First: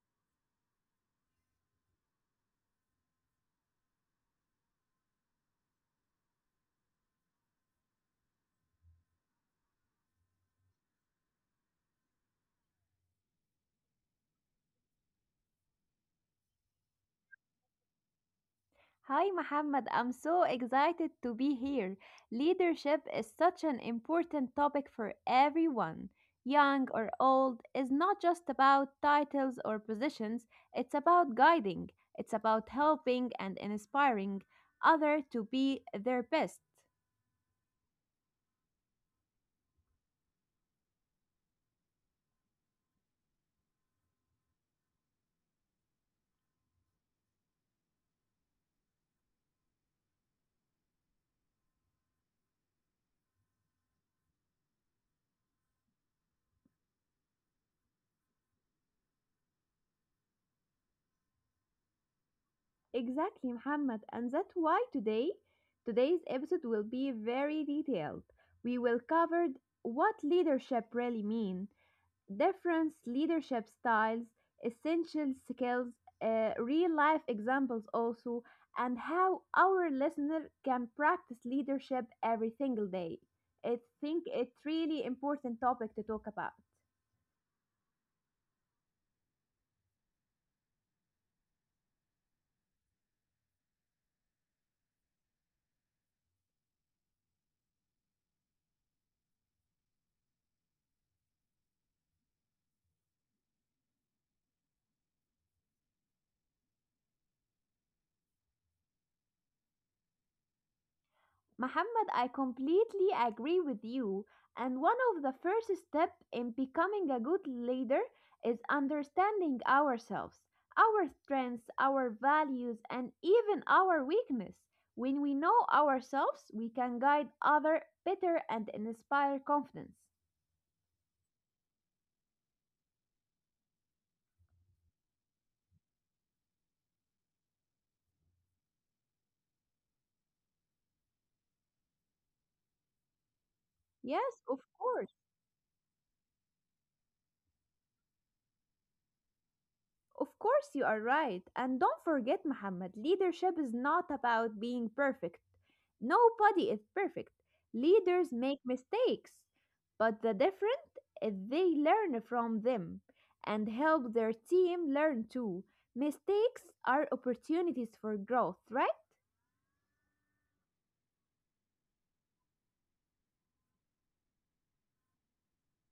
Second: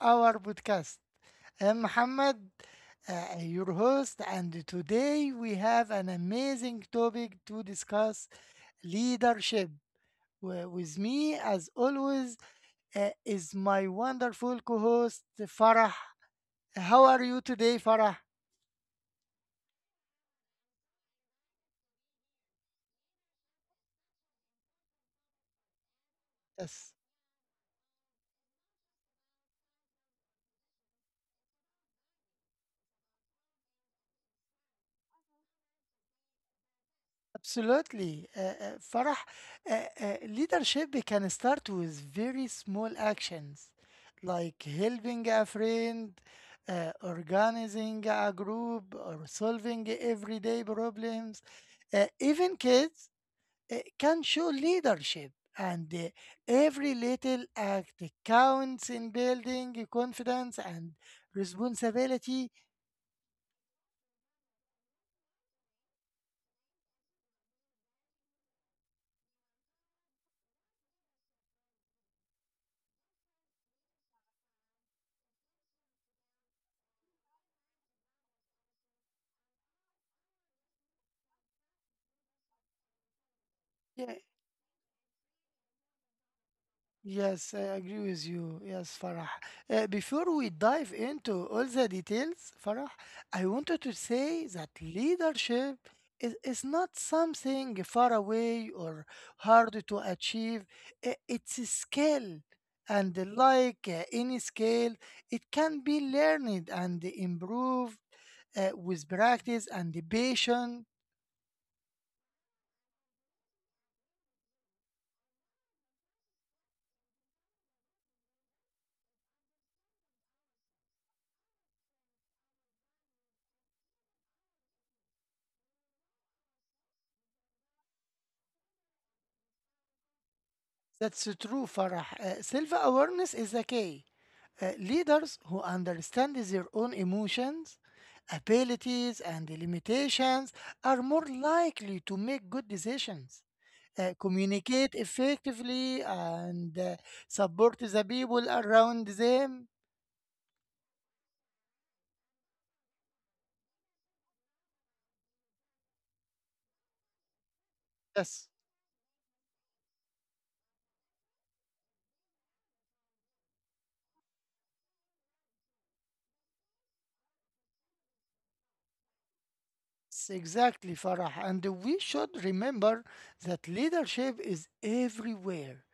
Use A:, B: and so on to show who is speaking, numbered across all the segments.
A: our podcast. I'm Muhammad, your host, and today we have an amazing topic to discuss: leadership. With me, as always, is my wonderful co host, Farah. How are you today, Farah?
B: Hi, Mohammed. I'm so excited to be here. Leadership is such an important topic for everyone. Young
A: Yes.
B: or old is not just about titles or positions, it's about guiding, it's about helping and inspiring others to be their best.
A: Absolutely. Farah, uh, leadership can start with very small actions like helping a friend, organizing a group, or solving everyday problems. Even kids can show leadership, and every little act counts in building confidence and responsibility.
B: Exactly, Muhammad, and that's why today's episode will be very detailed. We will cover what leadership really means, different leadership styles, essential skills, real life examples also, and how our listener can practice leadership every single day. I
A: Yeah,
B: think it's really important topic to talk about.
A: yes, I agree with you. Yes, Farah. Before we dive into all the details, Farah, I wanted to say that leadership is not something far away or hard to achieve. It's a skill. And like any skill, it can be learned and improved with practice and patience.
B: Muhammad, I completely agree with you. And one of the first steps in becoming a good leader is understanding ourselves, our strengths, our values, and even our weakness. When we know ourselves, we can guide others better and inspire confidence.
A: That's true, Farah. Self awareness is the key. Leaders who understand their own emotions, abilities, and limitations are more likely to make good decisions,
B: Yes, of
A: communicate
B: course.
A: effectively, and support the people around them.
B: Of course, you are right. And don't forget, Muhammad, leadership is not about being perfect. Nobody is perfect. Leaders
A: Yes.
B: make mistakes. But the difference is they learn from them and help their team learn too. Mistakes are opportunities for growth, right?
A: Exactly, Farah. And we should remember that leadership is everywhere,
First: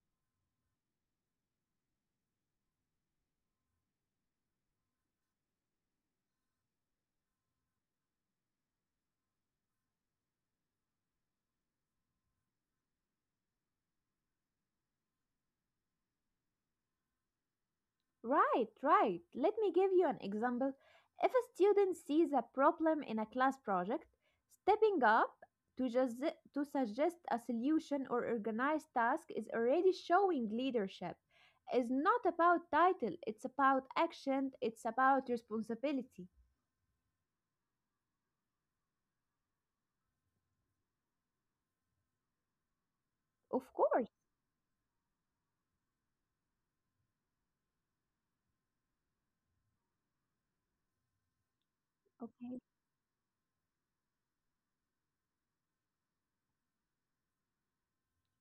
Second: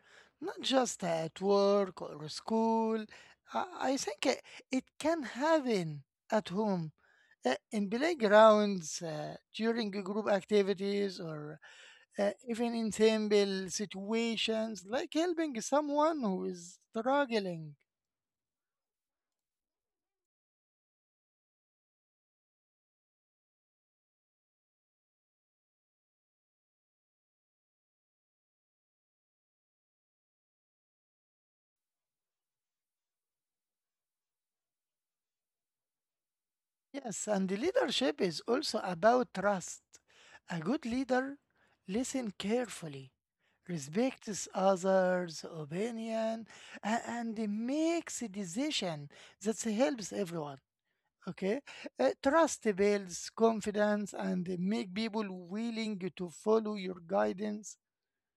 A: not just at work or school. I I think it can happen at home, in playgrounds, during group activities, or even in simple situations like helping someone who is struggling.
B: Right, right. Let me give you an example. If a student sees a problem in a class project, stepping up to just to suggest a solution or organize task is already showing leadership. It's not about title, it's about action, it's about responsibility.
A: Yes, and the leadership is also about trust. A good leader listens carefully,
B: Of course.
A: respects others' opinion, and makes a decision that helps everyone. Okay.
B: Okay.
A: Trust builds confidence and make people willing to follow your guidance.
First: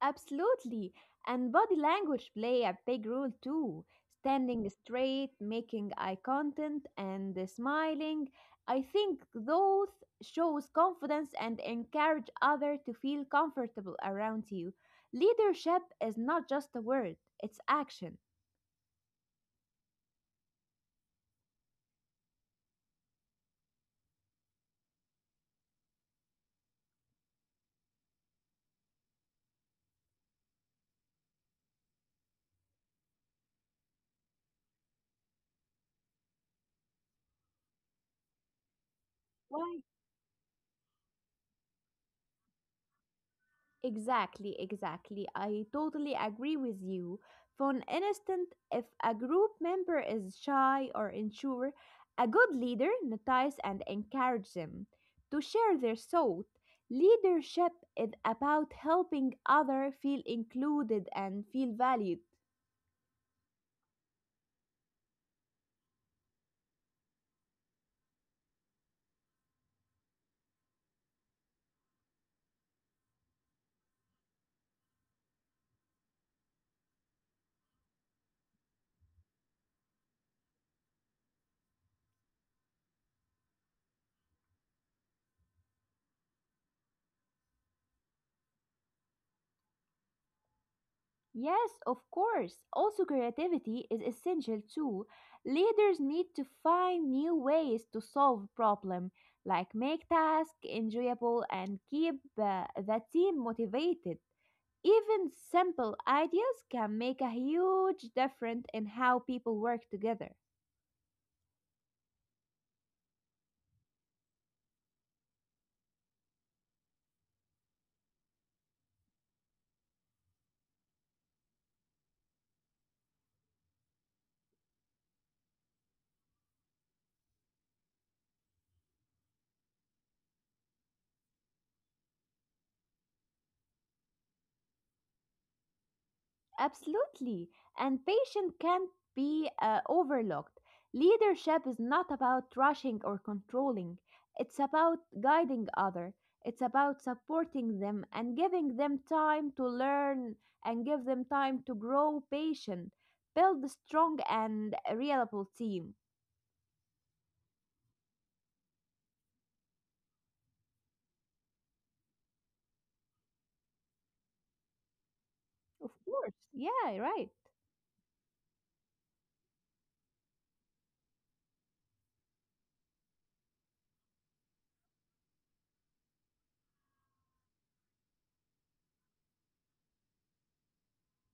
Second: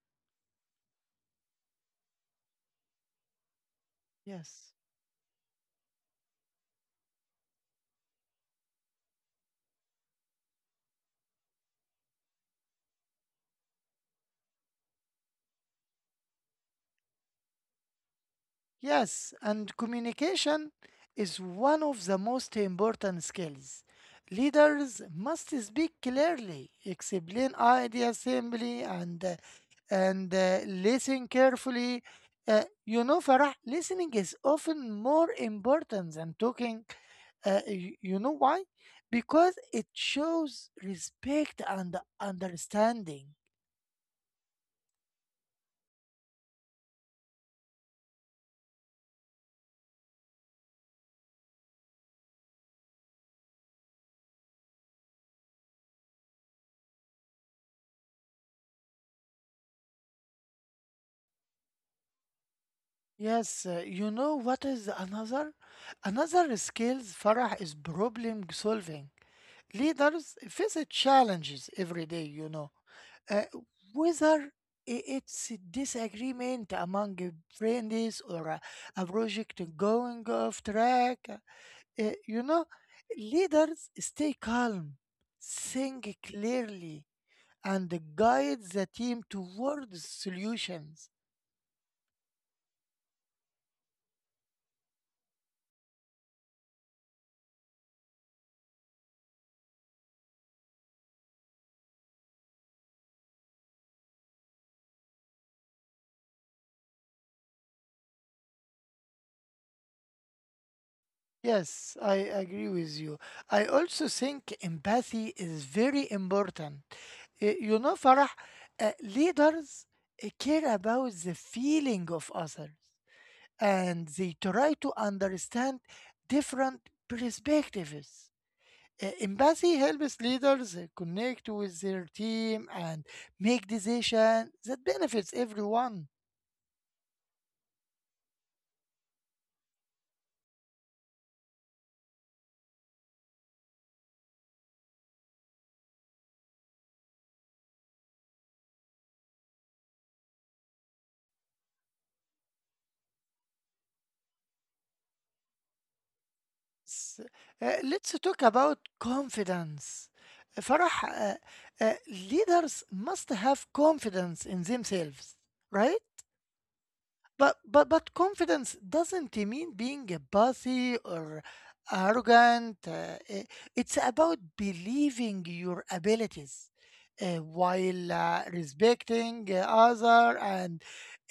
B: Absolutely. And body language play a big role too. Standing
A: Yes.
B: straight, making eye contact, and smiling. I think those shows confidence and encourage others to feel comfortable around you. Leadership is not just a word, it's action.
A: Yes, and communication is one of the most important skills. Leaders must speak clearly, explain ideas simply, and listen carefully. You know, Farah, listening is often more important than talking. You know why? Because
B: Why?
A: it shows respect and understanding.
B: Exactly, exactly. I totally agree with you. For an instance, if a group member is shy or unsure, a good leader notices and encourages them to share their thought. Leadership is about helping others feel included and feel valued.
A: Yes, you know what is another? Another skills, Farah, is problem solving. Leaders face challenges every day. Uh, Whether it's a disagreement among your friends or a project going off track, uh, you know, leaders stay calm, think clearly, and guide the team towards solutions.
B: Yes, of course. Also, creativity is essential too. Leaders need to find new ways to solve problem, like make tasks enjoyable and keep the team motivated. Even simple ideas can make a huge difference in how people work together.
A: Yes, I agree with you. I also think empathy is very important. You know, Farah, leaders care about the feeling of others and they try to understand different perspectives. Empathy helps leaders connect with their team and make decisions that benefits everyone.
B: Absolutely. And patience can't be overlooked. Leadership is not about rushing or controlling. It's about guiding others. It's about supporting them and giving them time to learn and give them time to grow patient, build a strong and reliable team.
A: S- Let's talk about confidence. Farah, leaders must have confidence in themselves,
B: Of
A: right?
B: course. Yeah, right.
A: But confidence doesn't mean being bossy or arrogant. It's about believing your abilities while respecting other and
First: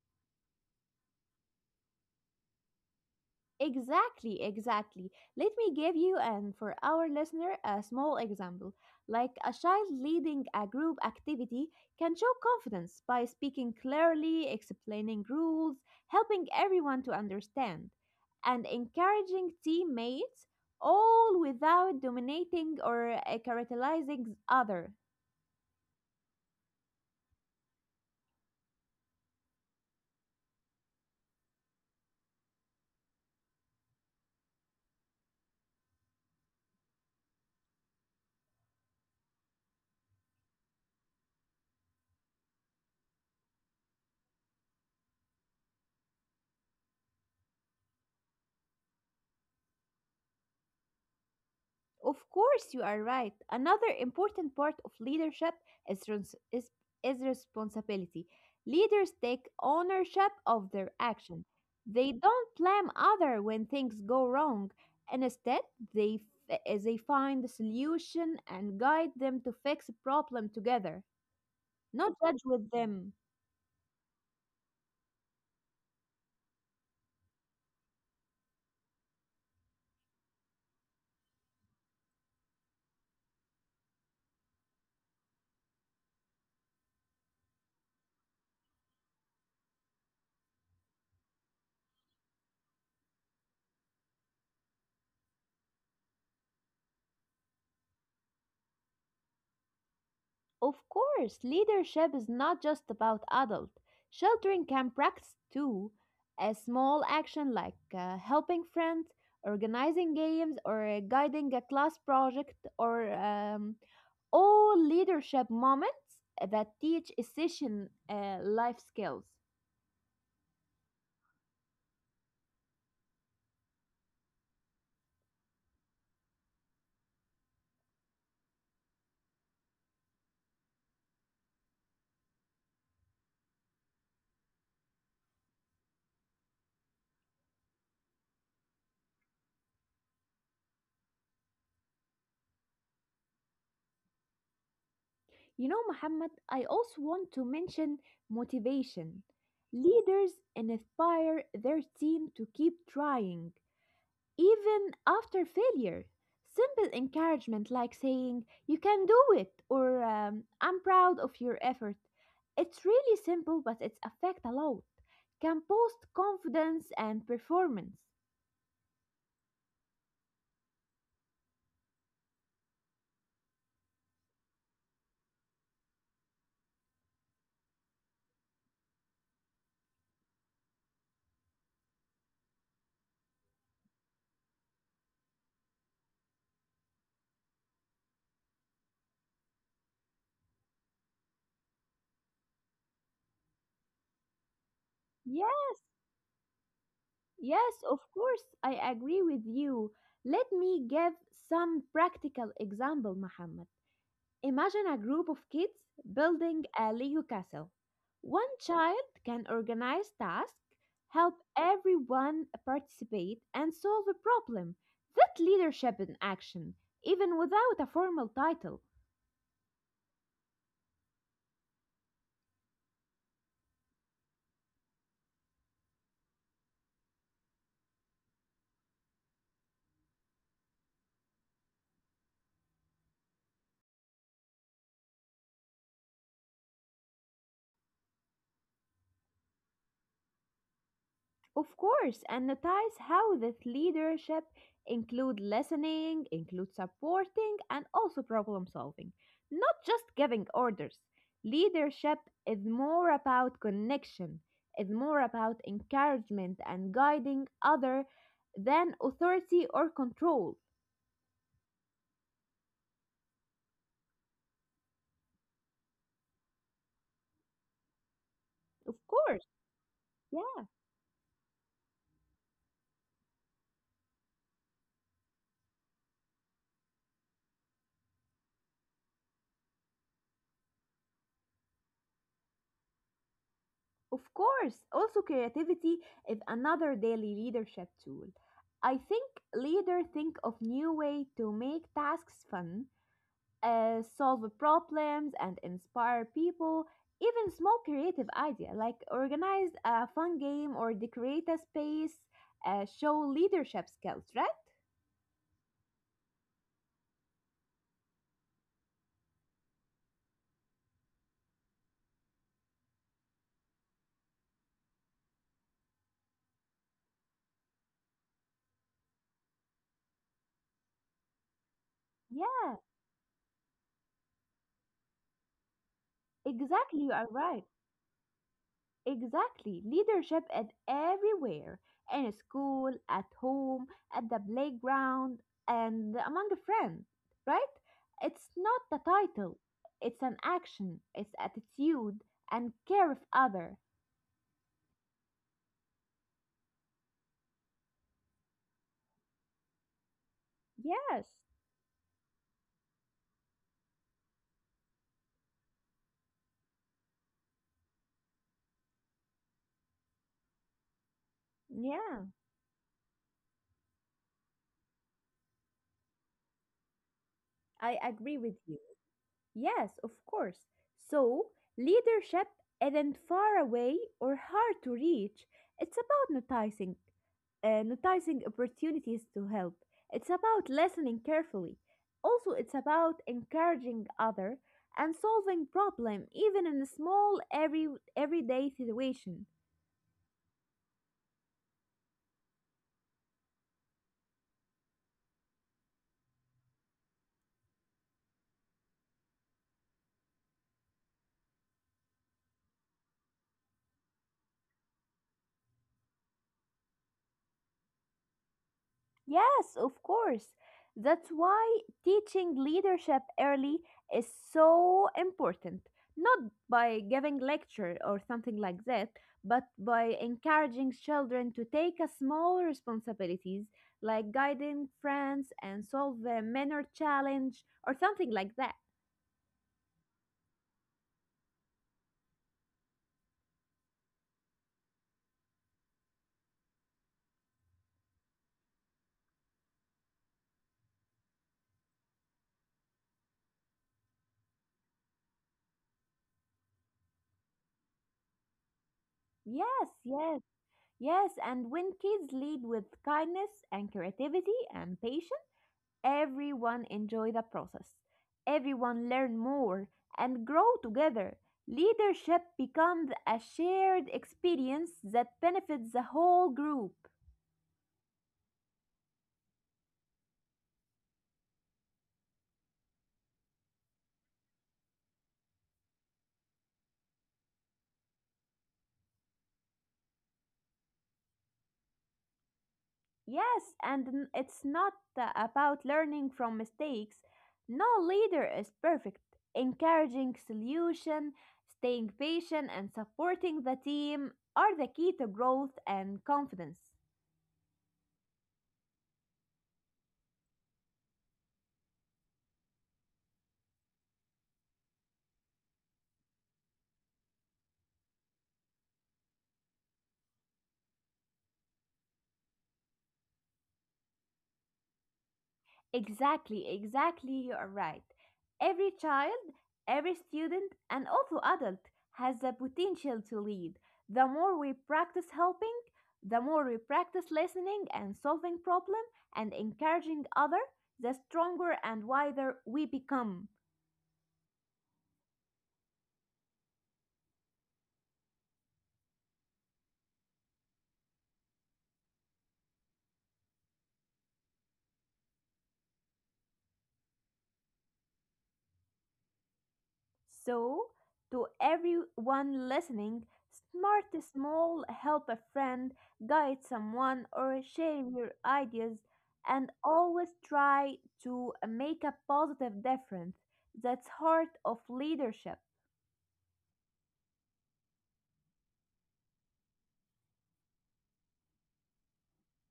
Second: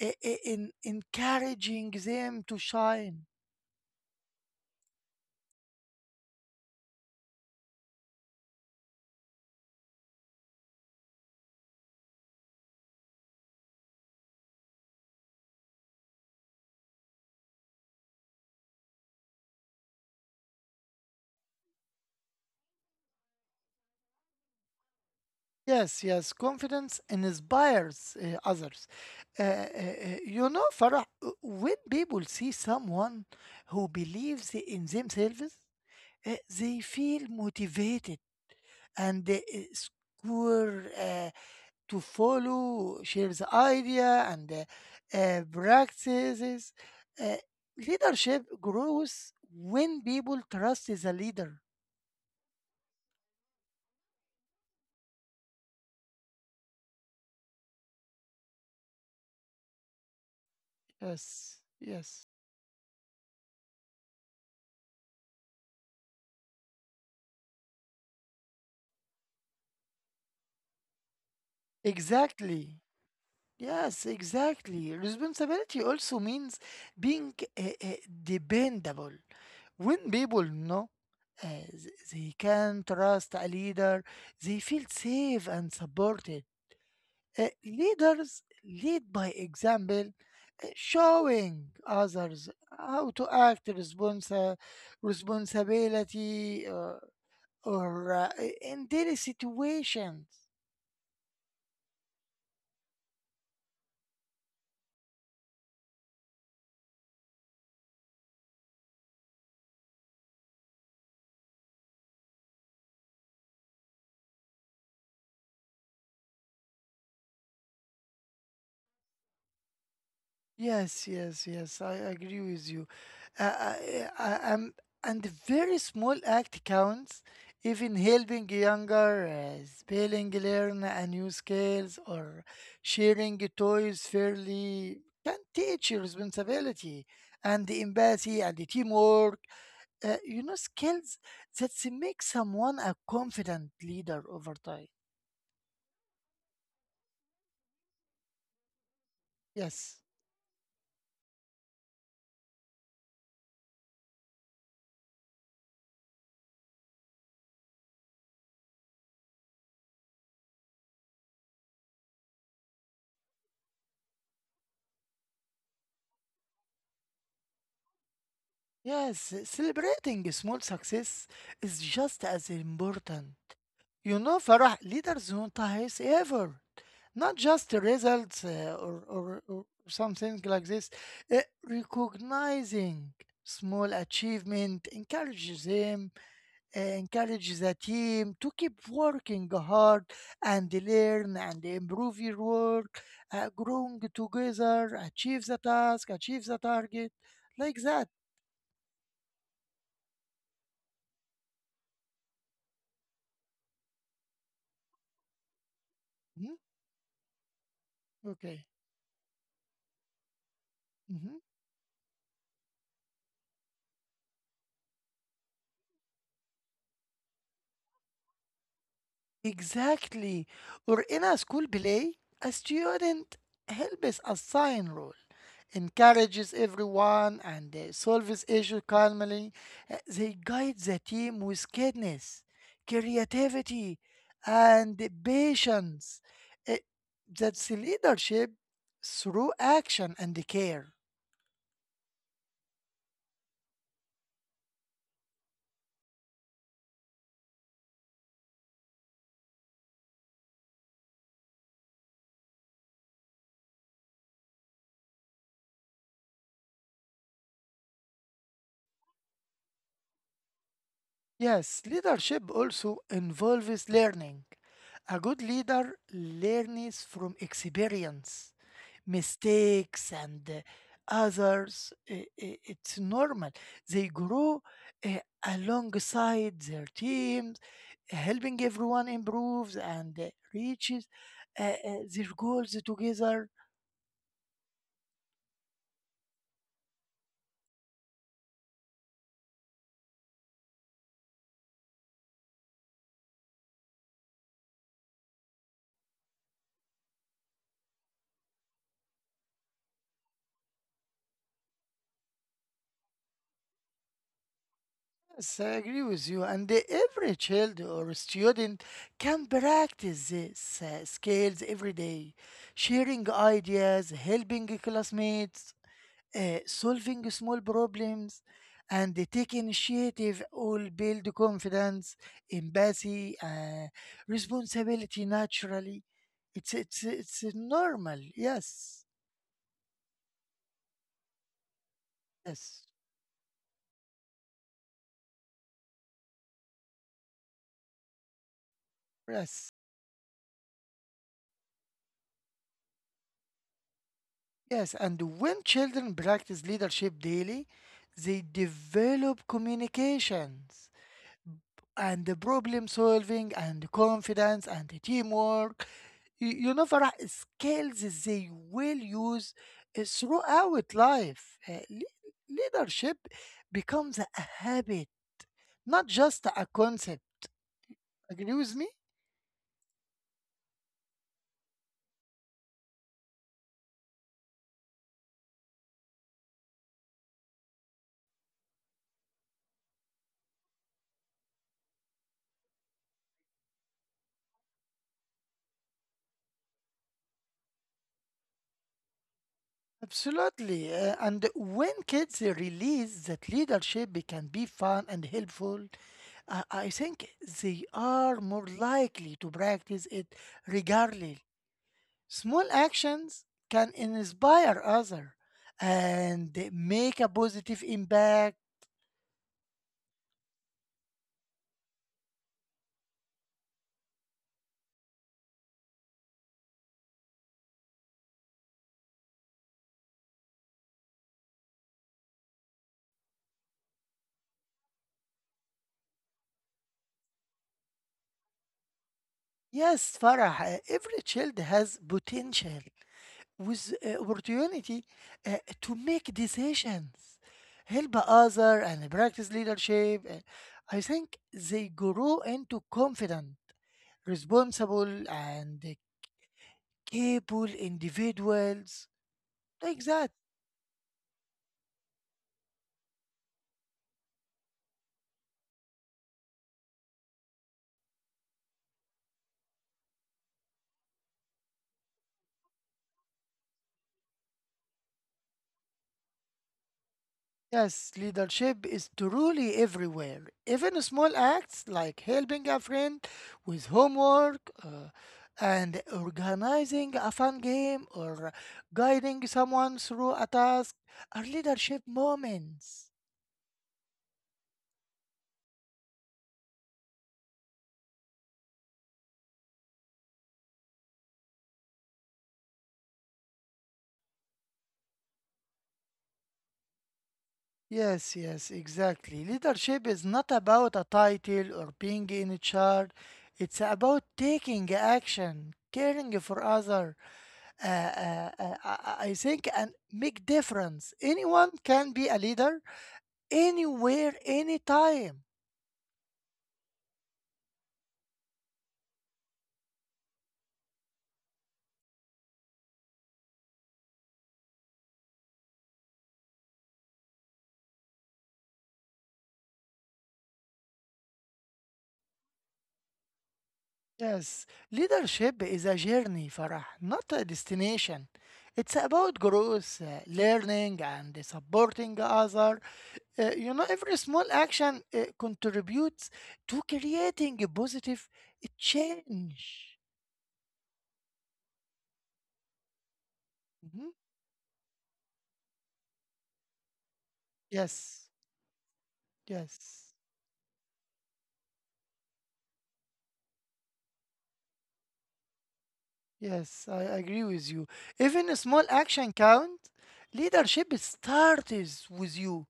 A: encouraging them to shine.
B: Exactly, exactly. Let me give you and for our listener a small example. Like a child leading a group activity can show confidence by speaking clearly, explaining rules, helping everyone to understand, and encouraging teammates, all without dominating or characterizing other.
A: Yes, yes, confidence inspires others. You know, Farah, when people see someone who believes in themselves, they feel motivated and score to follow, share the idea and practices. Uh, Leadership grows when people trust the leader.
B: Of course, you are right. Another important part of leadership is, trans- is, is responsibility. Leaders take ownership of their action.
A: Yes,
B: They
A: yes.
B: don't blame other when things go wrong. Instead, they, they find the solution and guide them to fix a problem together, not judge with
A: Exactly.
B: them.
A: Yes, exactly. Responsibility also means being uh, uh, dependable. When people know they can trust a leader, they feel safe and supported. Leaders lead by example, showing others how to act responsa responsibility or in daily situations.
B: Of course, leadership is not just about adults. Children can practice too. A small action like helping friends, organizing games, or guiding a class project, or all leadership moments that teach essential life skills.
A: Yes, yes, yes. I agree with you. I, am and the very small act counts, even helping younger, spelling learn a new skills or sharing toys fairly can teach you responsibility and the empathy and the teamwork. Skills that make someone a confident leader over time.
B: You know, Muhammad, I also want to mention motivation.
A: Yes.
B: Leaders inspire their team to keep trying even after failure. Simple encouragement like saying, You can do it, or I'm proud of your effort. It's really simple, but it's affect a lot. Can boost confidence and performance.
A: Yes, celebrating a small success is just as important. You know, Farah, leaders monetize effort, not just the results or something like this. Uh, Recognizing small achievement encourages them, encourages the team to keep working hard and learn and improve your work, growing together, achieve
B: Yeah,
A: the task, achieve the target, like
B: yes, of
A: that.
B: course, I agree with you. Let me give some practical example, Muhammad. Imagine a group of kids
A: Mhm.
B: building a Lego castle. One
A: Okay.
B: child can organize tasks,
A: Mm-hmm.
B: help everyone participate, and solve a problem. That leadership in action, even without a formal title.
A: Exactly. Or in a school play, a student helps assign role, encourages everyone, and solves issues calmly. They guide the team with kindness, creativity, and patience. Uh, That's leadership through action and care.
B: Of course, and notice how that leadership include listening, include supporting, and also problem solving. Not just giving orders. Leadership is more about connection, is more about encouragement and guiding other than authority or control.
A: Yes, leadership also involves learning. A good leader learns from experience,
B: Of course,
A: mistakes, and
B: yeah,
A: others. It's normal. They grow uh, alongside their teams, helping everyone improves and reaches their goals together.
B: of course. Also, creativity is another daily leadership tool. I think leader think of new way to make tasks fun, solve problems and inspire people, even small creative idea like organize a fun game or decorate a space, show leadership skills, right?
A: Yes, I agree with you. And every child or student can practice these skills every day, sharing ideas, helping classmates, solving small problems, and they take initiative all build confidence,
B: Yeah,
A: empathy, responsibility naturally. It's, it's,
B: exactly, you are
A: it's
B: right.
A: normal. Yes,
B: Exactly, leadership is everywhere, in
A: yes,
B: school, at home, at the playground, and among friends, right? It's not the title,
A: yes.
B: it's an action, it's attitude, and care of other.
A: Yes, and when children practice leadership daily, they develop communications
B: Yes,
A: and the problem solving and confidence and the teamwork. You know, Farah, skills they will use throughout life. Uh, le-
B: yeah,
A: leadership becomes a habit, not just a concept.
B: I agree
A: Agree
B: with
A: with
B: you.
A: me?
B: Yes, of course. So, leadership isn't far away or hard to reach. It's about noticing opportunities to help. It's about listening carefully. Also, it's about encouraging other and solving problem even in a small everyday situation.
A: Absolutely. And when kids realize that leadership can be fun and helpful, I think they are more likely to practice it regularly. Small actions can inspire others and make a positive impact.
B: Yes, of course. That's why teaching leadership early is so important. Not by giving lecture or something like that, but by encouraging children to take a small responsibilities like guiding friends and solve a minor challenge or something like that.
A: Yes, Farah, every child has potential with opportunity to make decisions, help other, and practice leadership. I think they grow into confident, responsible, and capable individuals
B: Yes,
A: like that.
B: yes. Yes, and when kids lead with kindness and creativity and patience, everyone enjoy the process. Everyone learn more and grow together. Leadership becomes a shared experience that benefits the whole group.
A: Yes, leadership is truly everywhere. Even small acts like helping a friend with homework and organizing a fun game or guiding someone through a task are leadership moments.
B: Yes, and it's not about learning from mistakes. No leader is perfect. Encouraging solution, staying patient and supporting the team are the key to growth and confidence.
A: Yes, yes, exactly. Leadership is not about a title or being in charge. It's about taking action, caring for others, I think and make difference. Anyone can be a leader anywhere, anytime.
B: Exactly, exactly, you are right. Every child, every student, and also adult has the potential to lead. The more we practice helping, the more we practice listening and solving problem and encouraging other, the stronger and wiser we become.
A: Yes, leadership is a journey, Farah, not a destination. It's about growth, learning, and supporting other. Every small action contributes to creating a positive change.
B: So, to everyone listening,
A: Mhm.
B: start small, help a friend, guide someone, or share
A: Yes,
B: your ideas, and
A: yes.
B: always try to make a positive difference. That's heart of leadership.
A: Yes, I agree with you. Even a small action count. Leadership starts with you.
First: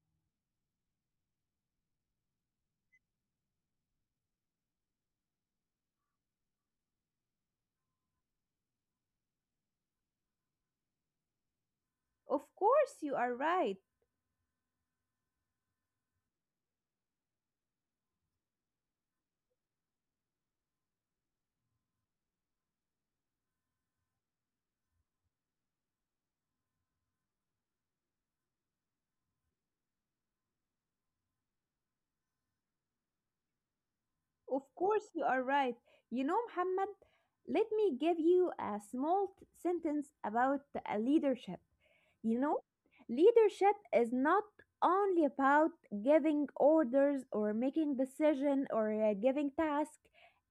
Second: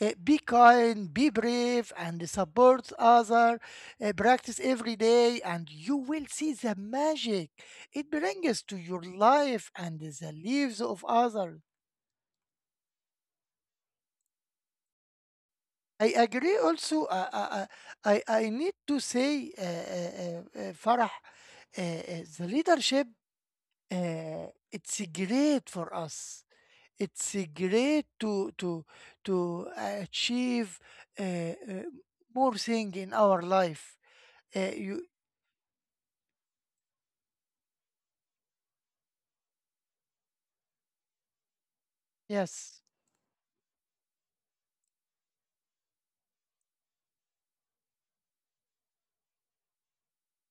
A: Be kind, be brave, and support other. Practice every day, and you will see the magic it brings to your life and the lives of others.
B: Of course, you are right.
A: I agree. Also, I need to say, Farah, the leadership it's great for us. It's great to achieve uh, uh, more thing in our life.
B: Of
A: You
B: course, you are right. You know, Muhammad, let me give you a small sentence about leadership. You know,
A: Yes,
B: leadership is not only about giving orders or making decision or giving task.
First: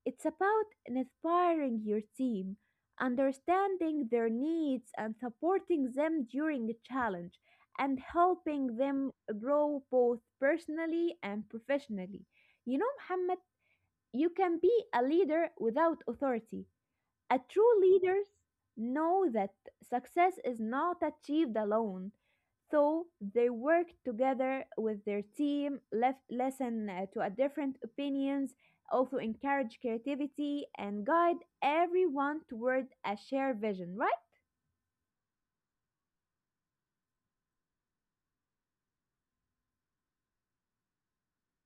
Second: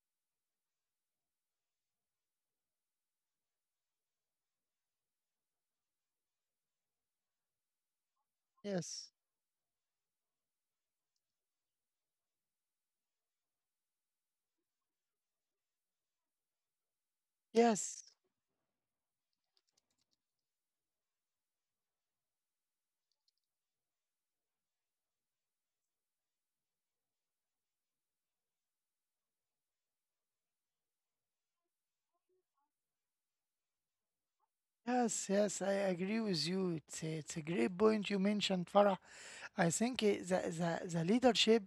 B: It's about inspiring your team, understanding their needs and supporting them during the challenge and helping
A: yes,
B: them grow both personally and professionally. You know, Muhammad, you can be a leader without authority. A true
A: yes,
B: leaders know that success is not achieved alone. So they worked together with their team, left, listen to a different opinions, also encourage creativity and guide everyone toward a shared vision, right?
A: yes, yes. I agree with you. It's a great point you mentioned, Farah. I think the leadership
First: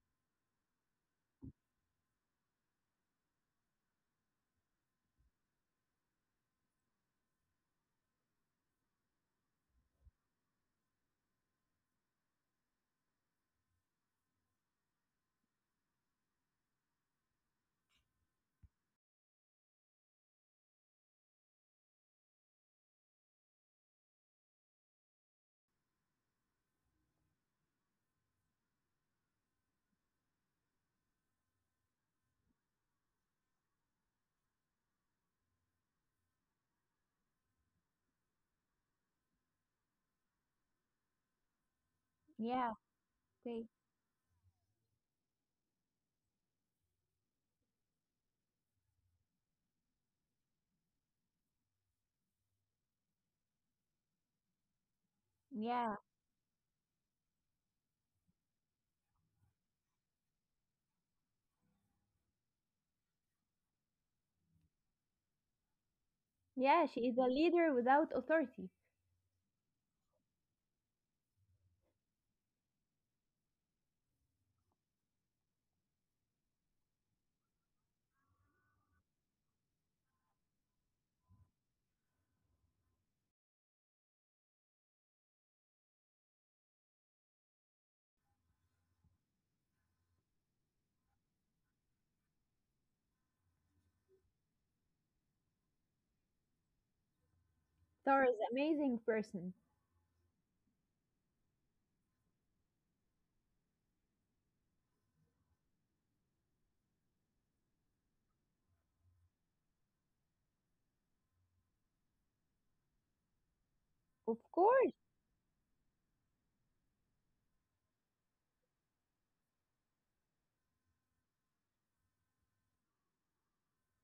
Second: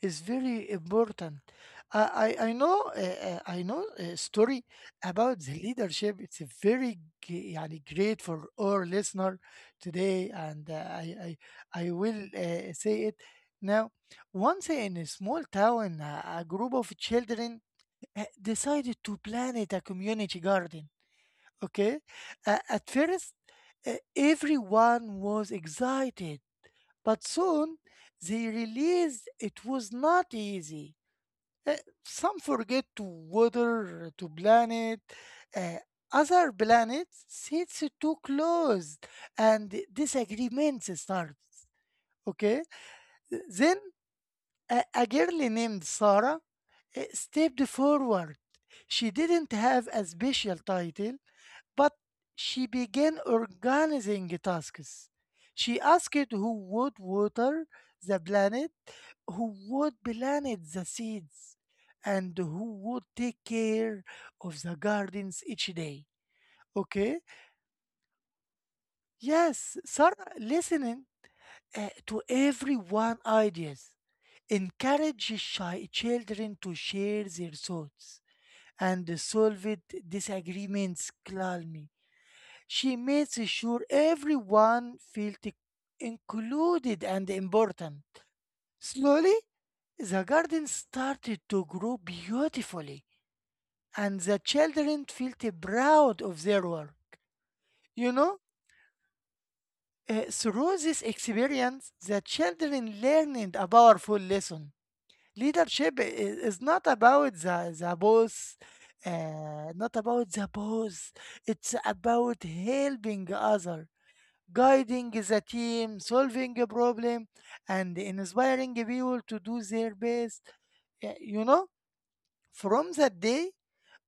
A: is very important. I know a story about the leadership. It's a very g- يعني great for our listener today, and I will say it now. Once in a small town, a group of children decided to plant a community garden. Okay, at first, everyone was excited but soon they realized it was not easy. Uh, Some forget to water to planet, uh, other planets sits too close, and disagreements start. Okay,
B: Yeah, okay.
A: then a girl named Sarah stepped forward. She didn't have a special title. But she began organizing tasks. She
B: Yeah.
A: asked who would water the planet, who would plant the seeds, and who would take care of the gardens each day.
B: Yeah, she
A: Okay?
B: is a leader without authority.
A: Yes, Sarah listening to everyone ideas encourage shy children to share their thoughts and solve disagreements calmly. She makes sure everyone feels included and important. Slowly, the garden started to grow beautifully, and the children felt proud of their work. You
B: Thor
A: know,
B: is an amazing person.
A: Through this experience, the children learned a powerful lesson. Leadership is not about the boss, not about the boss. It's about helping others
B: Of course.
A: guiding the team, solving a problem, and inspiring people to do their best. Yeah. You know, from that day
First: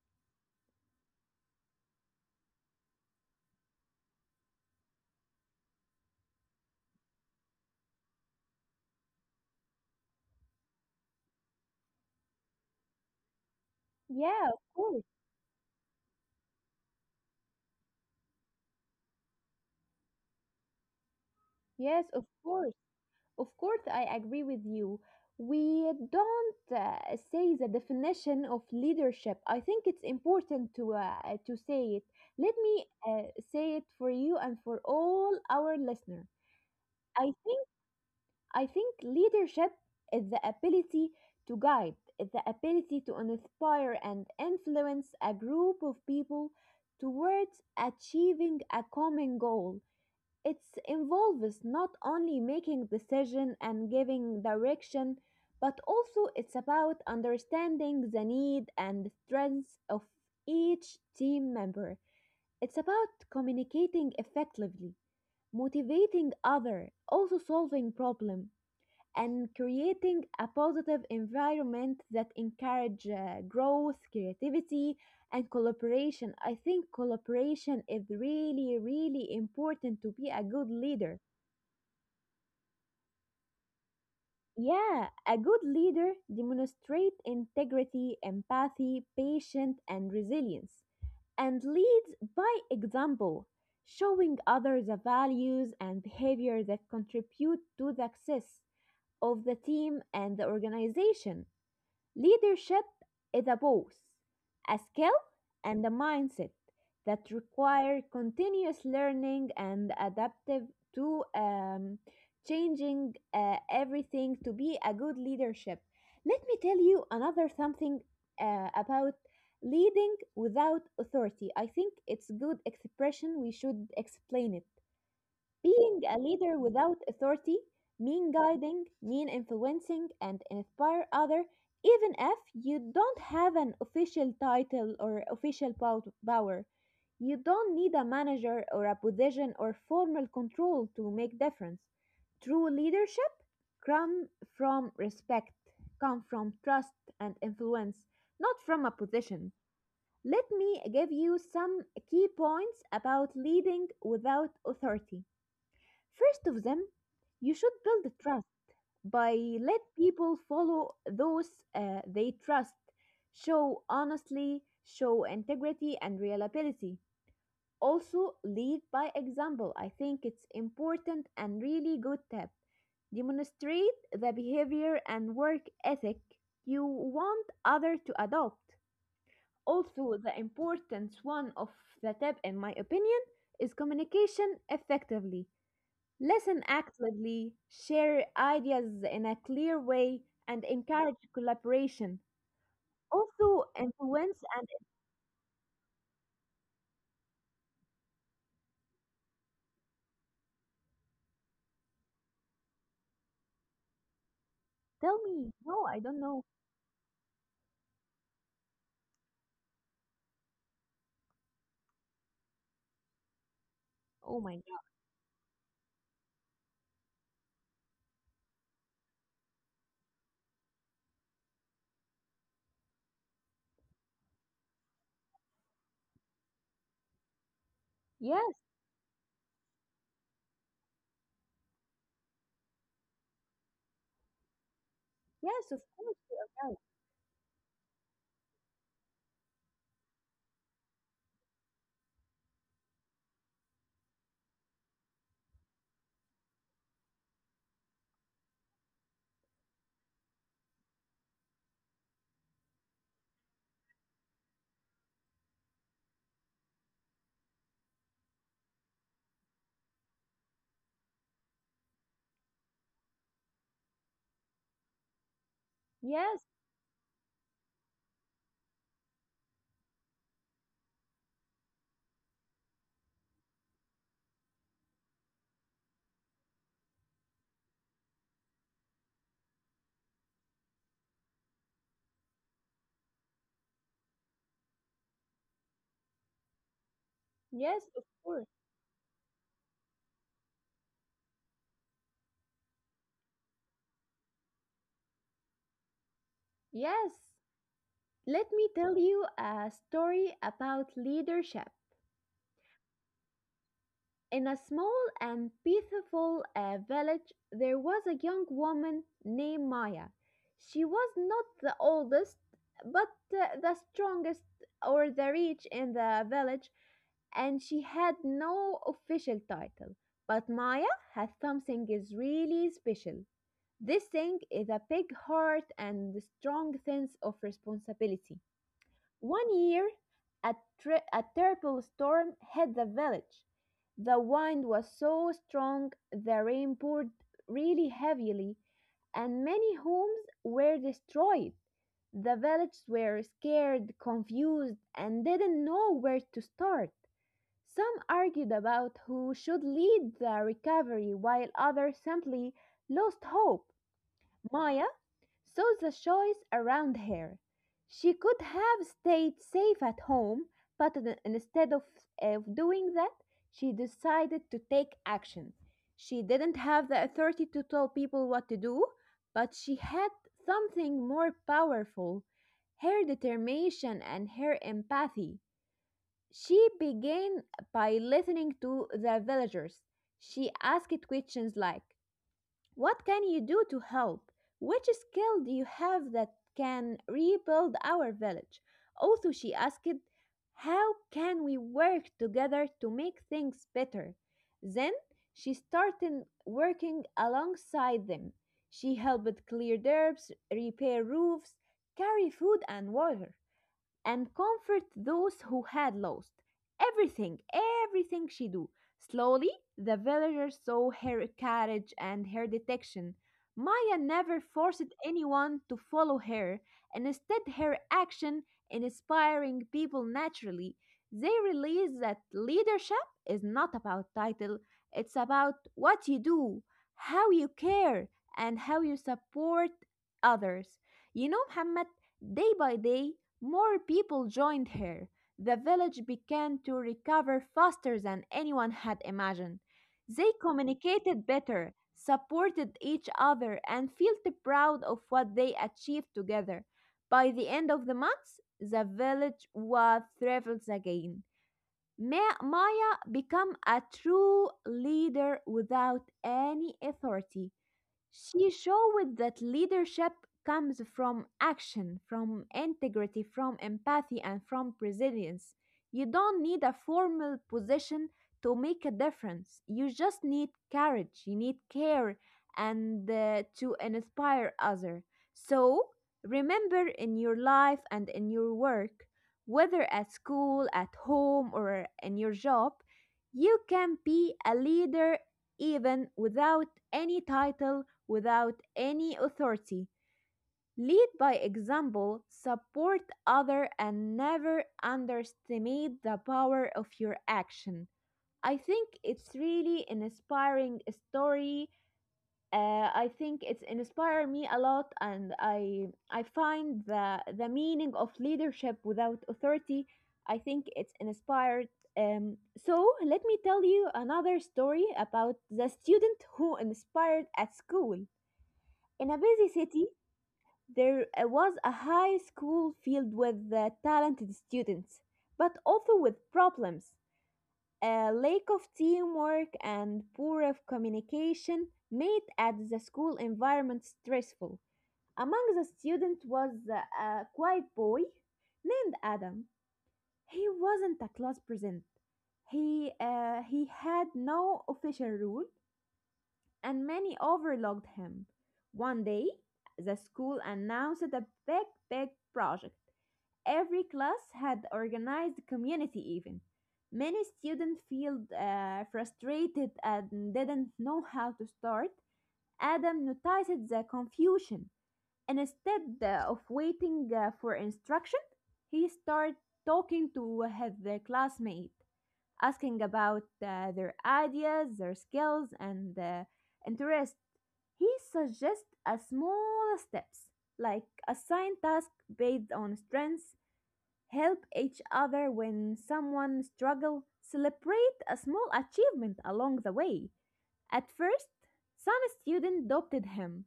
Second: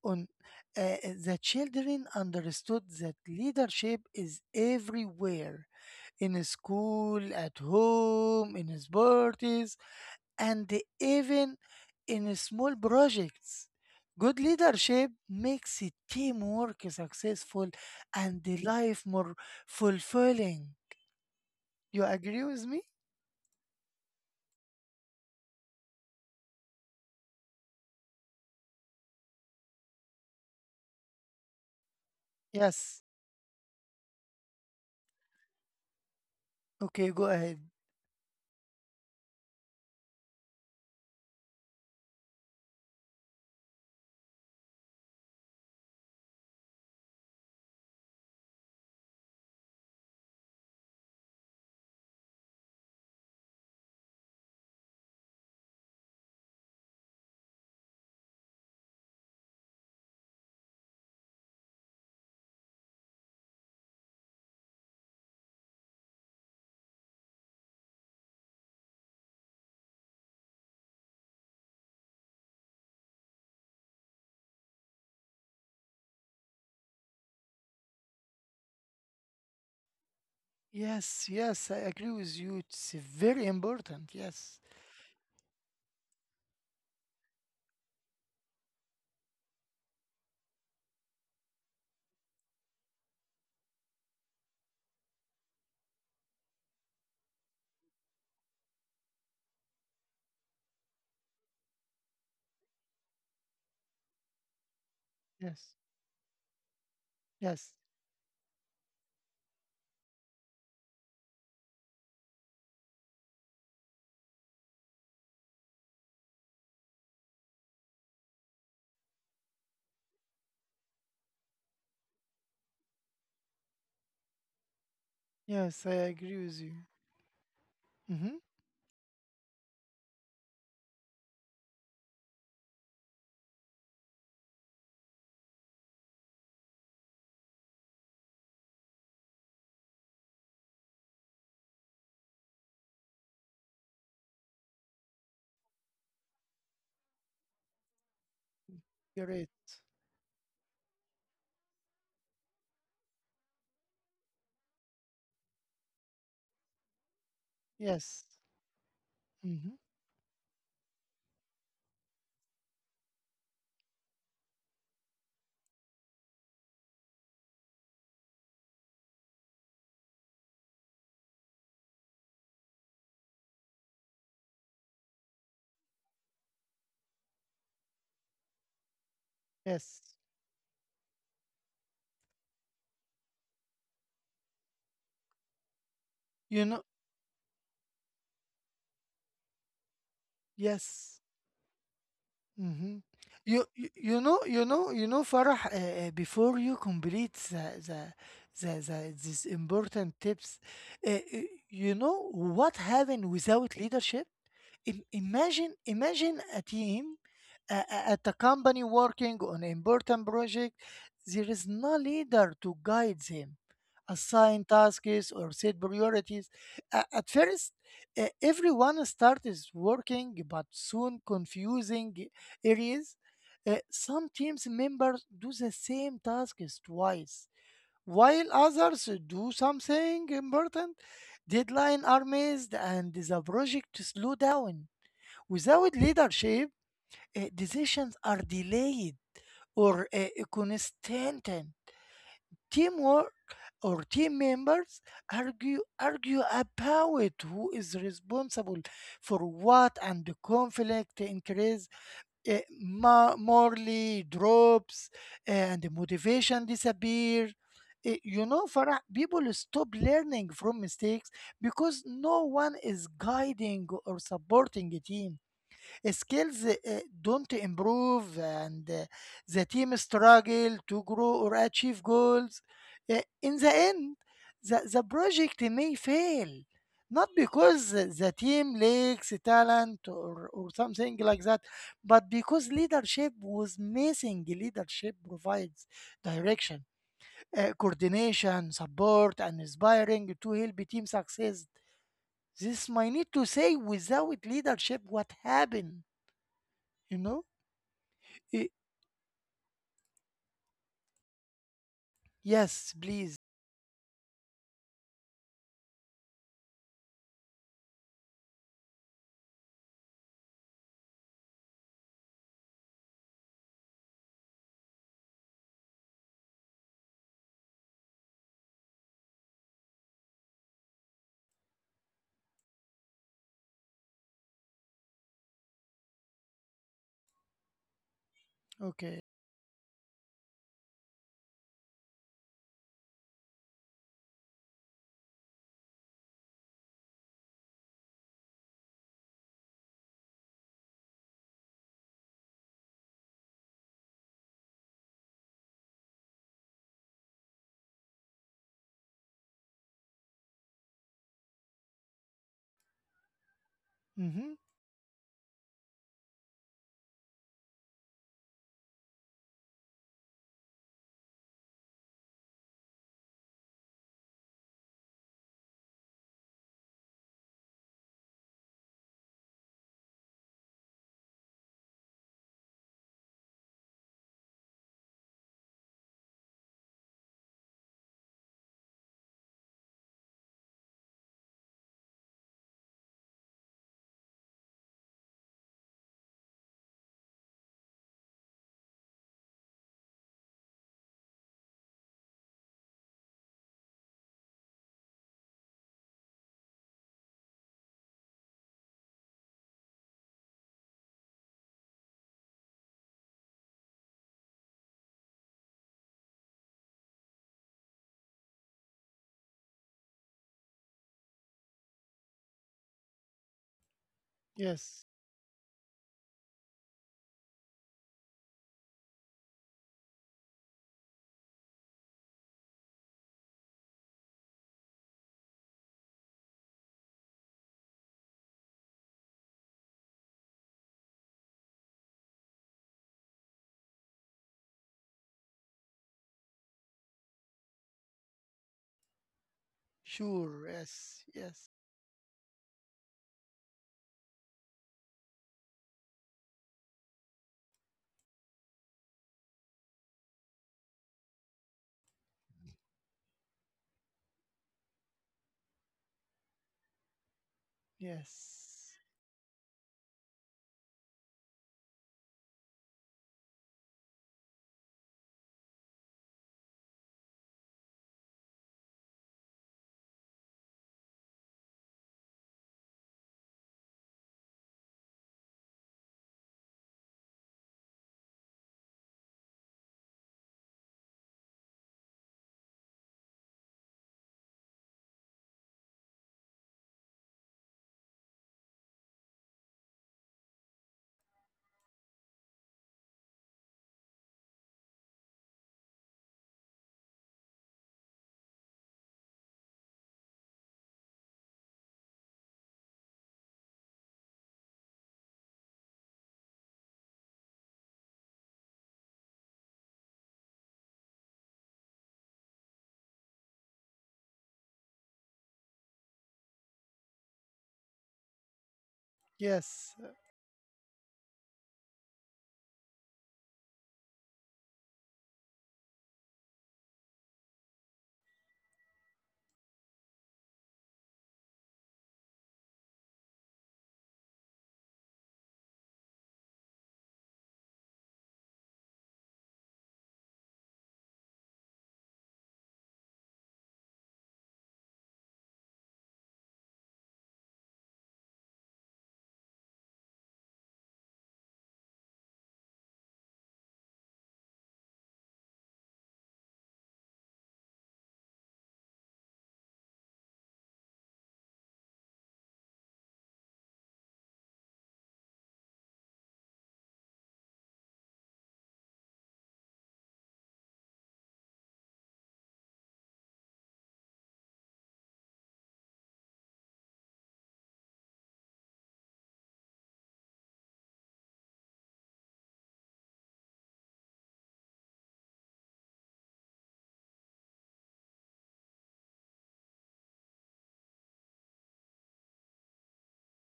A: on, uh, the children understood that leadership is everywhere in school, at home, in sports, and even in small projects. Good
B: Yeah, of course.
A: leadership makes a teamwork successful and the life more fulfilling. You
B: Yes, of
A: agree with
B: course.
A: me?
B: Of course, I agree with you. We don't say the definition of leadership. I think it's important to say it. Let me
A: Yes.
B: uh, say it for you and for all our listeners.
A: Okay, go
B: I
A: ahead.
B: think I think leadership is the ability to guide, is the ability to inspire and influence a group of people towards achieving a common goal. It involves not only making decisions and giving direction, but also it's about understanding the need and strengths of each team member. It's about communicating effectively, motivating others, also solving problems, and creating a positive environment that encourages growth, creativity, and collaboration. I think collaboration is really, really important to be a good leader.
A: Yes, yes, I agree with you. It's very important. Yes,
B: Yeah, a good leader demonstrates integrity, empathy, patience, and resilience, and leads by example, showing others the values and behavior that contribute to the success of the team and the organization. Leadership is a both a skill
A: yes,
B: and a mindset that
A: yes,
B: require continuous learning and adaptive to changing everything to be a good leadership. Let me tell you another something about leading without authority. I think it's good expression. We should explain it.
A: yes,
B: Being
A: I
B: a
A: agree
B: leader
A: with you.
B: without authority mean
A: Mm-hmm.
B: guiding, mean influencing and inspire other even if you don't have an official title or official power. You don't need a manager or a position or formal control to make difference. True leadership come from respect, come from trust and influence, not from a
A: You're
B: position.
A: right.
B: Let me give you some key points about leading without authority. First of them, you should build
A: Yes.
B: trust by
A: Mm-hmm.
B: let people follow those they trust. Show honestly, show integrity and reliability. Also, lead by example. I think it's important and really good tip. Demonstrate the behavior and work ethic you want other to adopt.
A: Yes.
B: Also, the important one of the tip, in my opinion, is communication effectively. Listen
A: You know,
B: actively, share ideas in a clear way, and encourage
A: yes.
B: collaboration.
A: Mm-hmm.
B: Also,
A: You, you you
B: influence
A: know
B: and
A: you know you know Farah, before you complete these important tips, uh, uh, you know what happened without leadership? Im-
B: tell me,
A: imagine
B: no, I don't know.
A: imagine a team at a company working on important project, there is no leader to guide them,
B: Oh my
A: assign
B: God.
A: tasks or set priorities. At first, everyone starts working, but soon confusing areas. Some teams members do the same tasks twice,
B: Yes,
A: while others do something important. Deadlines are missed, and the project slow down.
B: yes, of
A: Without
B: course you are
A: leadership
B: right.
A: decisions are delayed or constant. Teamwork or team members argue about who is responsible for what, and the conflict increase, morally drops, and motivation disappears. You know, Farah, people stop learning from mistakes because no one is guiding or supporting a team
B: Yes,
A: skills don't improve and the team struggle to grow or achieve goals. In the end, the project may fail, not because the team lacks talent or something like that, but because leadership was missing. Leadership provides direction,
B: yes, of course.
A: coordination, support, and inspiring to help team success. This might need to say without leadership what happened,
B: Yes.
A: you know?
B: Let me
A: Y-
B: tell you a story about leadership.
A: Yes, please.
B: In a small and peaceful village, there was a young woman named Maya. She was not the oldest, but the strongest or the rich in the village, and she had no official title. But Maya had something is really special. This thing is a big heart and a strong sense of responsibility.
A: Okay.
B: One year, a, a terrible storm hit the village. The wind was so strong, the rain poured really heavily, and many homes were destroyed. The villagers were scared, confused, and didn't know where to start. Some argued about who should lead the recovery, while others simply lost hope.
A: Mm-hmm.
B: Maya saw the choice around her. She could have stayed safe at home, but instead of doing that, she decided to take action. She didn't have the authority to tell people what to do, but she had something more powerful, her determination and her empathy. She began by listening to the villagers. She asked questions like, what can you do to help? Which skill do you have that can rebuild our village? Also, she asked, how can we work together to make things better? Then she started working alongside them. She helped clear herbs, repair roofs, carry food and water, and comfort those who had lost everything, everything she do. Slowly, the villagers saw her courage and her detection. Maya never forced
A: Yes.
B: anyone to follow her, and instead her action inspiring people naturally. They realize that leadership is not about title, it's about what you do, how you care, and how you support others. You know, Muhammad, day by day, more people joined her. The village began to recover faster than anyone had imagined. They
A: Sure. Yes.
B: communicated
A: Yes.
B: better, supported each other, and felt proud of what they achieved together. By the end of the month, the village was thrived again. Maya became a true leader without any authority. She
A: Yes.
B: showed that leadership comes from action, from integrity, from empathy, and from resilience. You don't need a formal position to make a difference. You just need courage, you need care, and to inspire others. So, remember in your life and in your work, whether at school, at home, or in your job, you can be a leader even without any title, without any authority. Lead by example, support other and never underestimate the power of your action. I think it's really an inspiring story. I think it's inspired me a lot, and I find the meaning of leadership without authority. I think it's inspired, so let me tell you another story about the student who inspired at school. In a busy city,
A: Yes.
B: there was a high school filled with talented students, but also with problems. A lack of teamwork and poor of communication made at the school environment stressful. Among the students was a quiet boy named Adam. He wasn't a class present. He had no official role, and many overlooked him. One day, the school announced a big project. Every class had organized community. Even many students felt frustrated and didn't know how to start. Adam noticed the confusion. Instead of waiting for instruction, he started talking to his classmate, asking about their ideas, their skills, and interests. He suggests a small steps, like assign tasks based on strengths, help each other when someone struggles, celebrate a small achievement along the way. At first, some student doubted him.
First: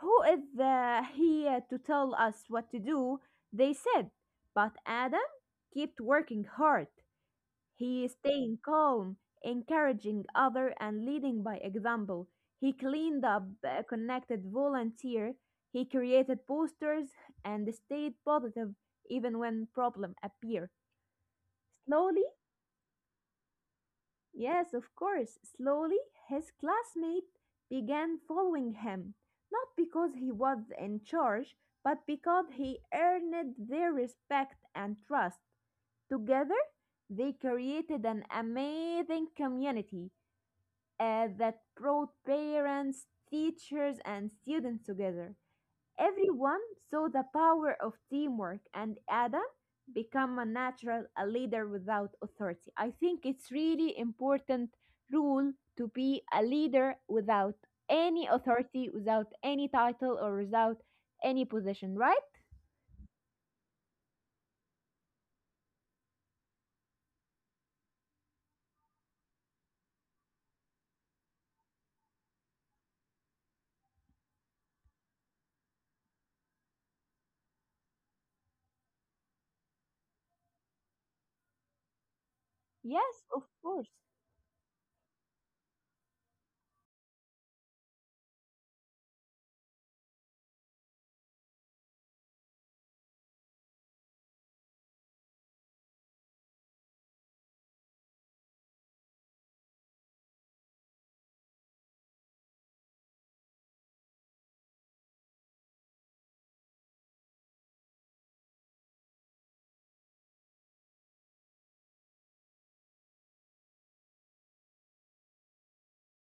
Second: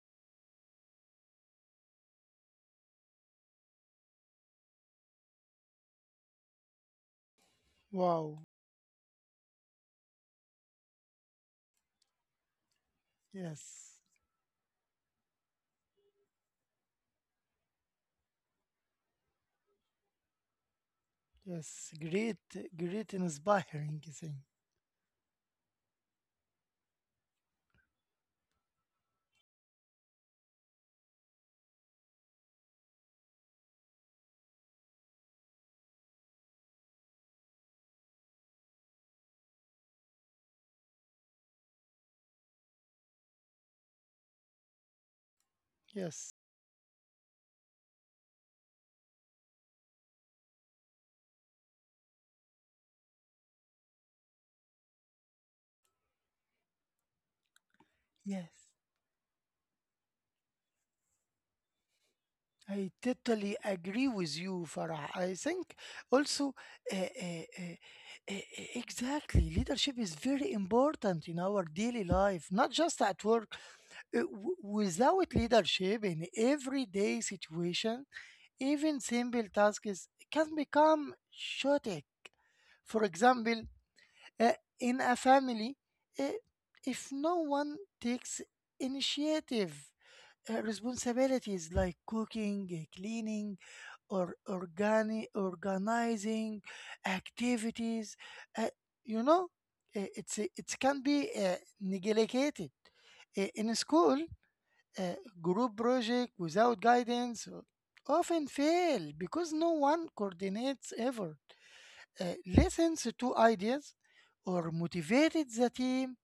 B: Who is he to tell us what to do? They said. But Adam kept working hard. He is
A: Wow.
B: staying calm, encouraging other and leading by example. He cleaned up,
A: Yes.
B: connected volunteer, he created posters and stayed positive even when problem appear.
A: Yes.
B: Slowly,
A: Great. Great. Inspiring thing.
B: yes, of course, slowly his classmate began following him, not because he was in charge, but because he earned their respect and trust. Together, they created an amazing community that brought parents, teachers, and students together.
A: Yes.
B: Everyone saw the power of teamwork, and Adam became a natural a leader without authority. I think it's really important rule to be a leader without any
A: Yes.
B: authority, without any title, or without any position, right?
A: I totally agree with you, Farah. I think also uh, uh, uh, uh, uh, exactly leadership is very important in our daily life, not just at work. Without leadership in everyday situation, even simple tasks can become chaotic. For
B: Yes, of
A: example,
B: course.
A: uh, in a family, uh, if no one takes initiative, responsibilities like cooking, cleaning, or organizing activities, uh, you know, it's it can be neglected. In school, uh, group projects without guidance often fail because no one coordinates effort, listens to ideas, or motivates the team.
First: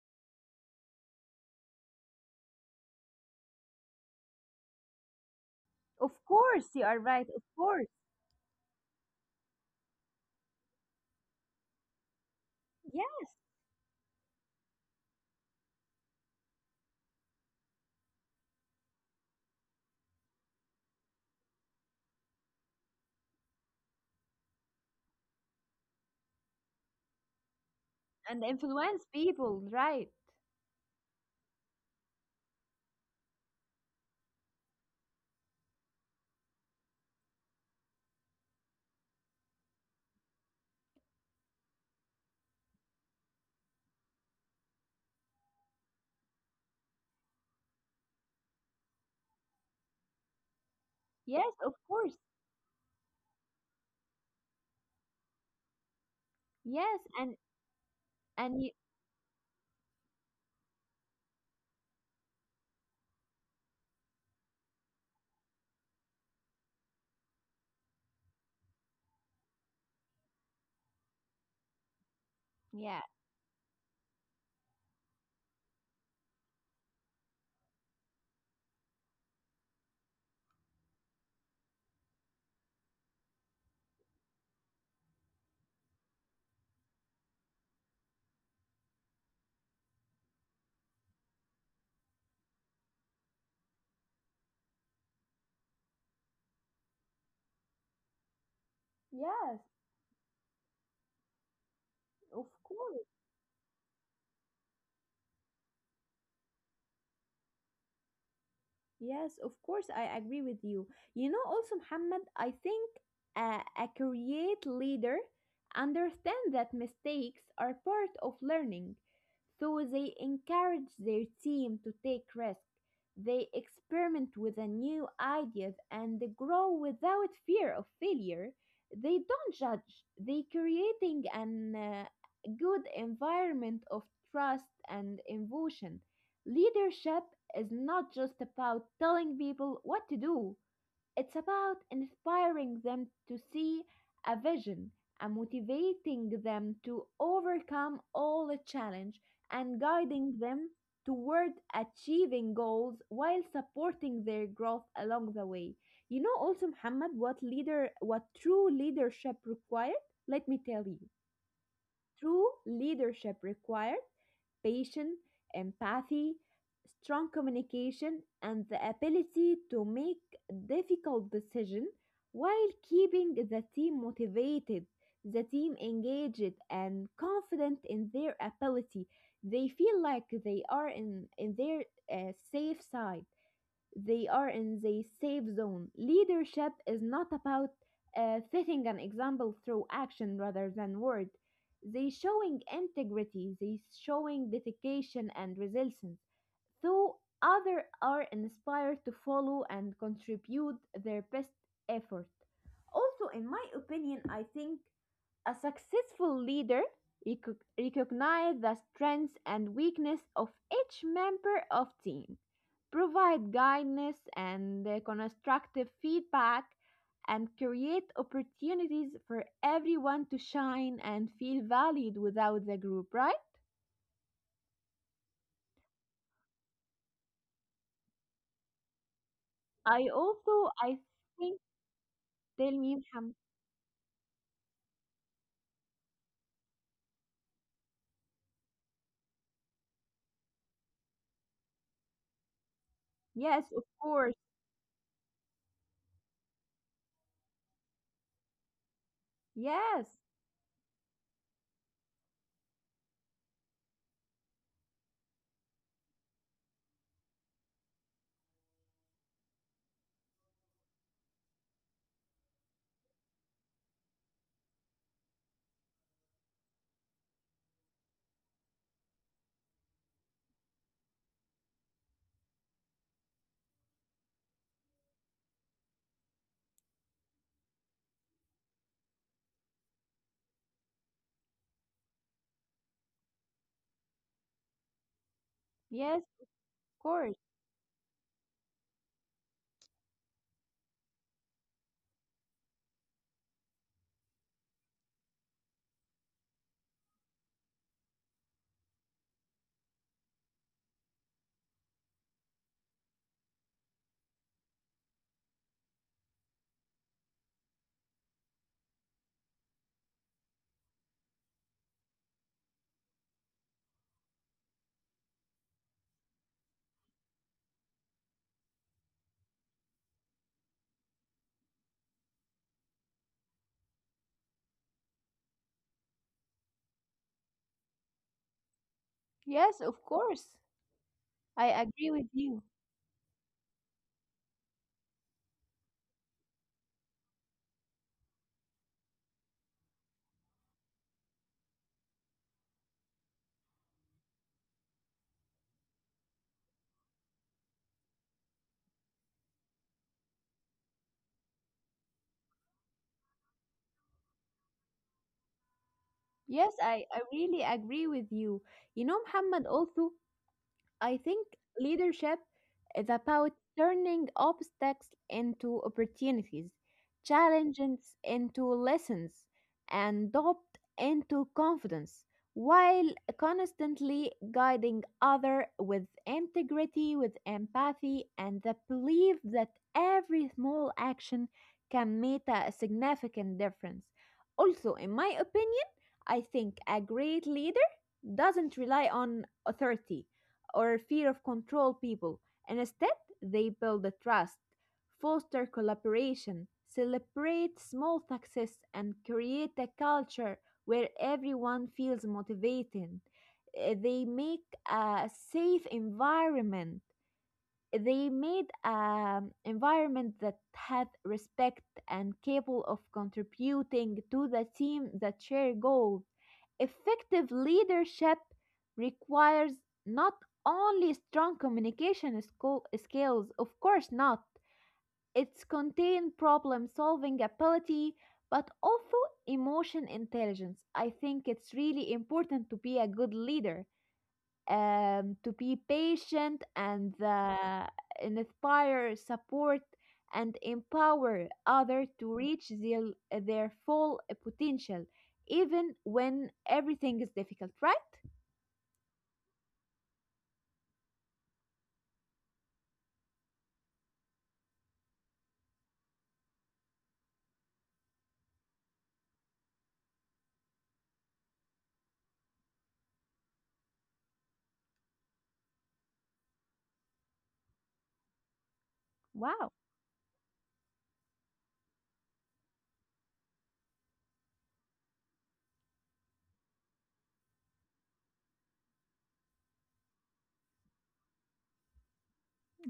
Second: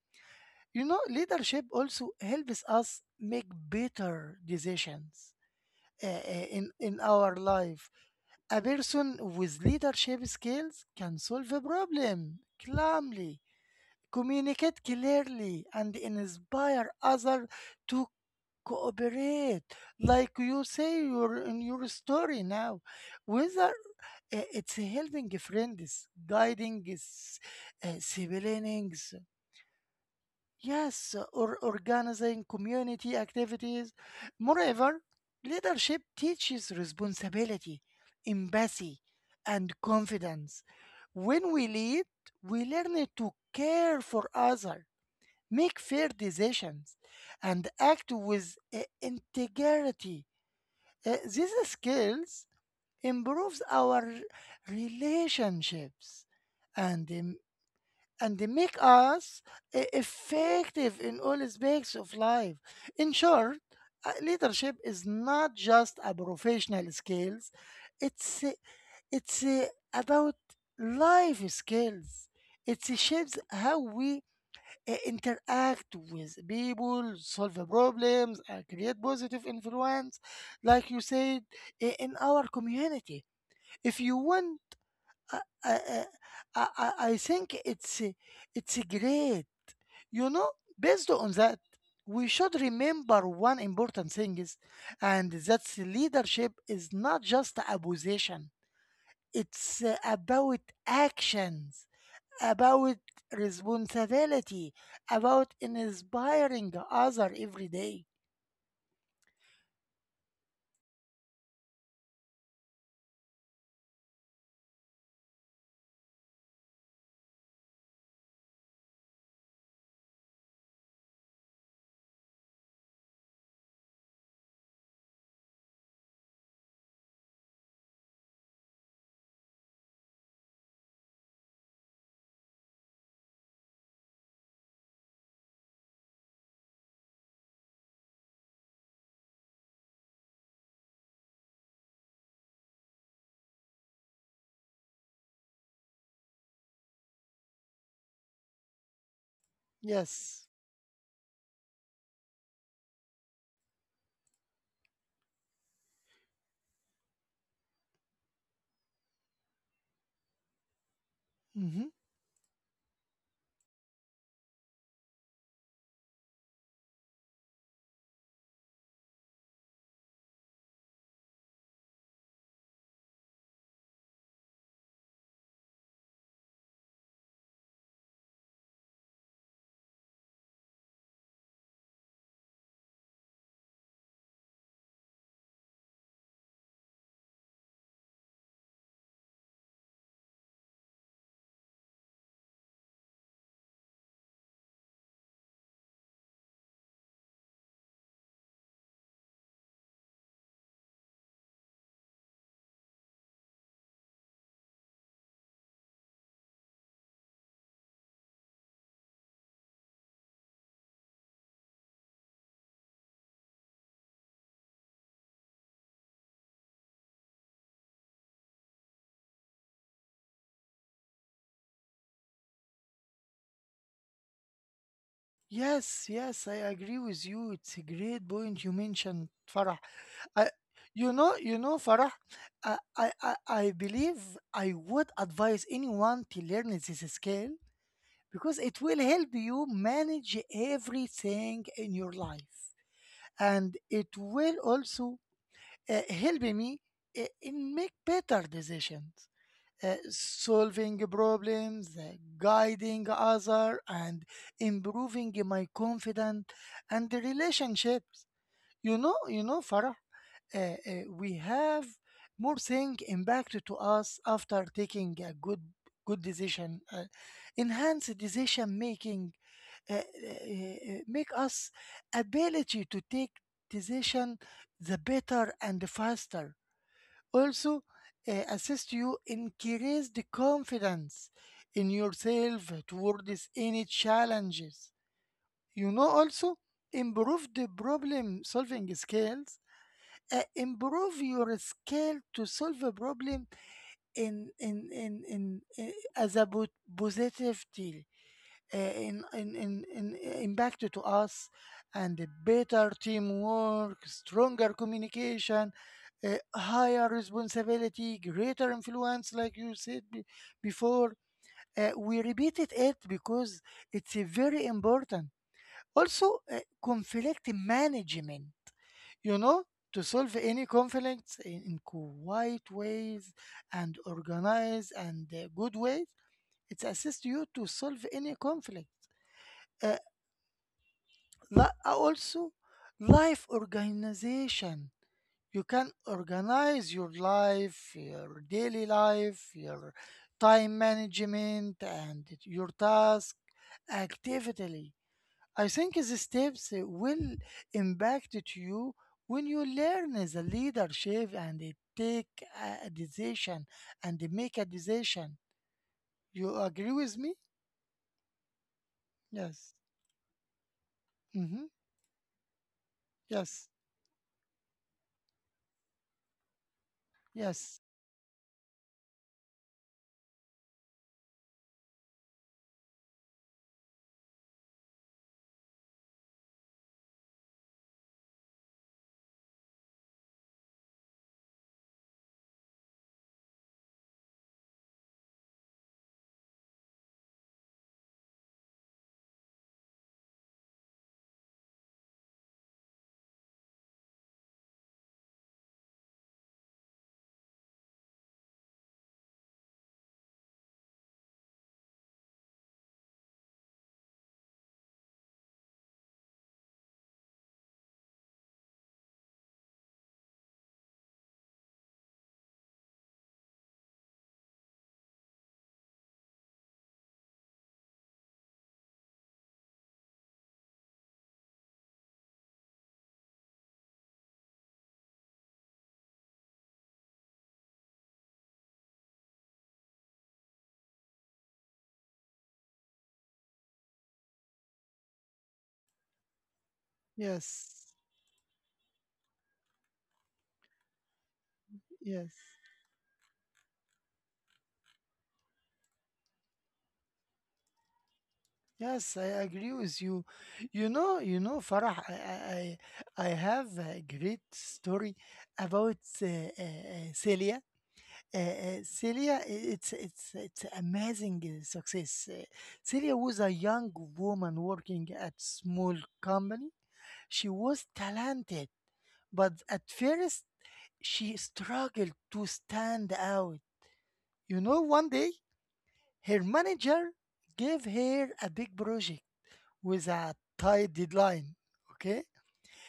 A: You know, leadership also helps us make better decisions uh,
B: Of
A: uh, in,
B: course, you
A: in
B: are right.
A: our
B: Of course.
A: life. A person with leadership skills can solve a problem calmly, communicate clearly, and inspire others to cooperate, like you say your in your story now, whether it's helping friends, guiding
B: And influence
A: siblings,
B: people, right?
A: yes, or organizing community activities. Moreover, leadership teaches responsibility, empathy, and confidence. When we lead, we learn to care for others, make fair decisions, and act with integrity.
B: Yes,
A: These
B: of course.
A: skills improves our relationships
B: Yes,
A: and and they
B: and you,
A: make us effective in all aspects of life. In short, leadership is not just a professional skills; it's uh, it's about life skills. It
B: yeah,
A: shapes how we interact with people, solve problems, create positive influence, like you said, in our community. If you want, uh, uh, uh, I think it's great. You know, based on that, we should remember one important thing is, and that's leadership is not just a position.
B: yes,
A: It's about actions,
B: of course.
A: about responsibility, about inspiring other every day.
B: Yes, of course. I agree with you. You know, also, Muhammad, I think a create leader understand that mistakes are part of learning. So they encourage their team to take risks. They experiment with the new ideas and they grow without fear of failure. They don't judge. They creating an good environment of trust and innovation. Leadership is not just about telling people what to do. It's about inspiring them to see a vision and motivating them to overcome all the challenge and guiding
A: Yes.
B: them toward achieving goals while supporting their growth along the way. You know also Muhammad what leader what true leadership required? Let me tell you.
A: Hmm.
B: True leadership required patience, empathy, strong communication, and the ability to make difficult decisions while keeping the team motivated, the team engaged, and confident in their ability. They feel like they are in their safe side. They are in the safe zone. Leadership is not about setting an example through action rather than word. They showing integrity. They showing dedication and resilience. So others are inspired to follow and contribute their best effort. Also, in my opinion, I think a successful leader recognizes the strengths and weakness of each member of team, provide guidance and constructive feedback, and create opportunities for everyone to shine and feel valued without the group, right?
A: Yes, yes, I agree with you. It's a great point you mentioned, Farah.
B: I
A: I,
B: also, I think,
A: you know, Farah,
B: tell
A: I,
B: me,
A: I,
B: Ham.
A: I I believe I would advise anyone to learn this skill because it will help you manage everything in your life.
B: Yes,
A: And
B: of
A: it
B: course.
A: will also help me in make better decisions,
B: Yes,
A: solving problems, guiding other, and improving my confidence and the relationships. You know, farah, uh, we have more thing impact to us after taking a good decision. Enhanced decision making make us ability to take decision the better and the faster. Also, assist you increase the confidence in yourself towards any challenges. You know,
B: yes, of
A: also
B: course.
A: improve the problem solving skills. Improve your skill to solve a problem in as a positive in impact to us, and a better teamwork, stronger communication, higher responsibility, greater influence, like you said before. We repeated it because it's a very important. Also, conflict management, you know, to solve any conflicts in quiet ways and organized and good ways. It assists you to solve any conflict.
B: Yes,
A: Uh,
B: of course. I
A: li- uh,
B: agree with
A: Also
B: you.
A: life organization, you can organize your life, your daily life, your time management, and your task actively. I think these steps will impact to you when you learn the leadership and take a decision and make a decision. You
B: Yes,
A: agree
B: I
A: with me?
B: really agree with you. You know, Muhammad,
A: Yes.
B: also, I think
A: Hmm.
B: leadership is about
A: Yes.
B: turning obstacles into opportunities,
A: Yes.
B: challenges into lessons, and doubt into confidence, while constantly guiding others with integrity, with empathy, and the belief that every small action can make a significant difference. Also, in my opinion, I think a great leader doesn't rely on authority or fear of control people, and instead they build a trust, foster collaboration, celebrate small success, and create a culture where everyone feels motivated. They make a safe environment. They made an environment that had respect and capable of contributing to the team that share goals. Effective leadership requires not only strong communication skills, of course not, it's contained problem solving ability, but also emotion intelligence. I think it's really important to be a good leader, to be patient and
A: Yes.
B: inspire, support, and empower others
A: Yes.
B: to reach their full potential, even when everything is difficult, right?
A: Yes, I agree with you. You know, Farah, I have a great story about Celia. Celia, it's amazing success. Celia was a young woman working at small company. She was talented, but
B: Wow.
A: at first she struggled to stand out. You know, one day her manager gave her a big project with a tight deadline. Okay?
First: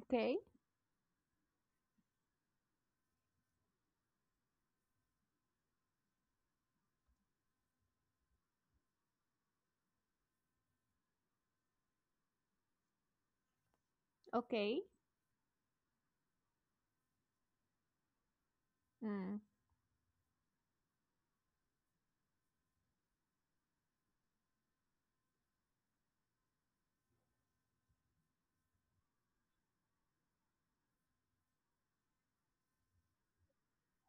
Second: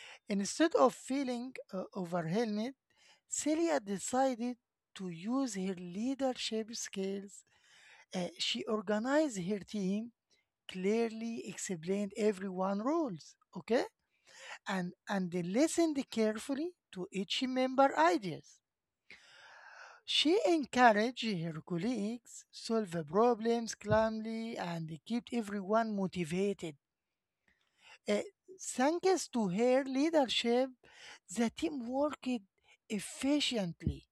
B: Okay.
A: Instead of feeling overwhelmed, Celia decided to use her leadership skills. She organized her team, clearly explained everyone roles, okay?
B: Okay.
A: And they listened carefully to each member ideas.
B: Mm.
A: She encouraged her colleagues solve the problems calmly and kept everyone motivated. Uh, Thanks to her leadership, the team worked efficiently,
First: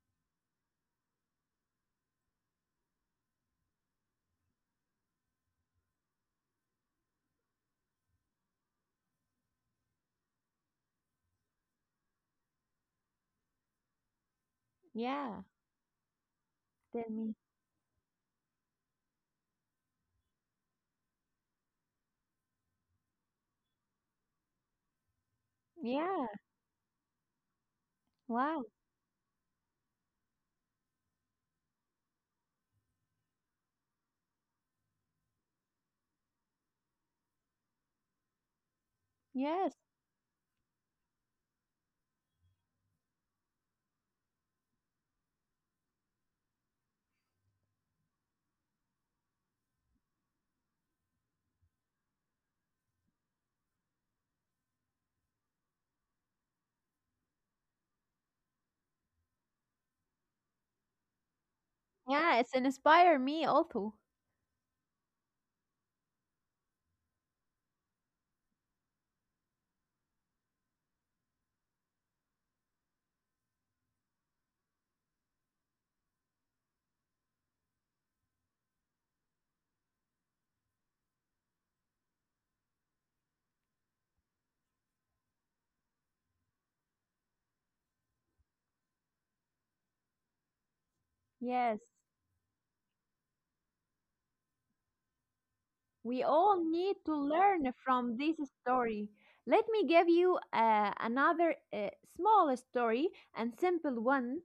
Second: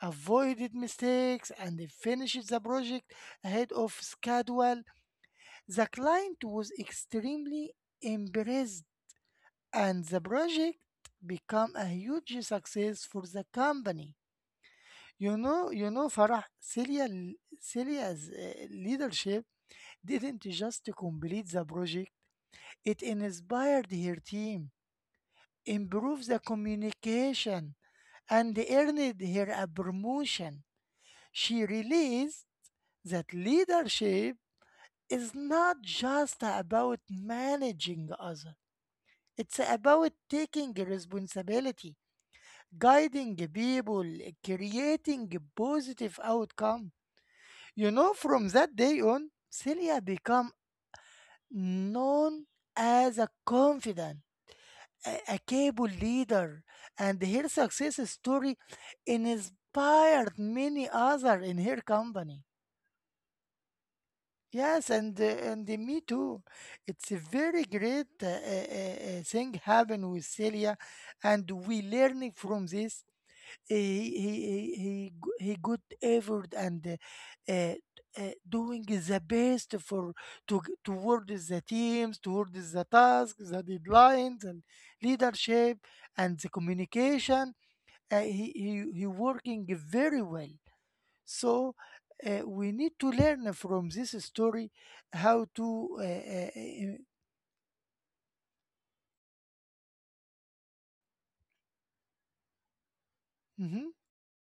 A: avoided mistakes, and finished the project ahead of schedule. The client was extremely impressed, and the project became a huge success for the company.
B: Yeah.
A: You know, Farah,
B: Tell me.
A: Celia's leadership didn't just complete the project; it inspired her team, improves
B: Yeah.
A: the communication, and
B: Wow.
A: earned her a promotion. She realized that leadership is not just about managing others, it's
B: Yes.
A: about taking responsibility, guiding people, creating a positive outcome. You know, from that day on, Celia became known as a confidant, a capable leader, and her success story inspired many others in her company.
B: Yeah, it's inspire me also.
A: Yes, and me too. It's a very great thing happened with Celia, and we learning from this he good effort and uh, uh, doing the best for to towards the teams, towards the tasks, the deadlines, and leadership and the communication. He working very well. So
B: Yes.
A: we need to learn from this story how to.
B: We all need to learn from this story. Let me give you another small story and
A: Mhm.
B: simple one.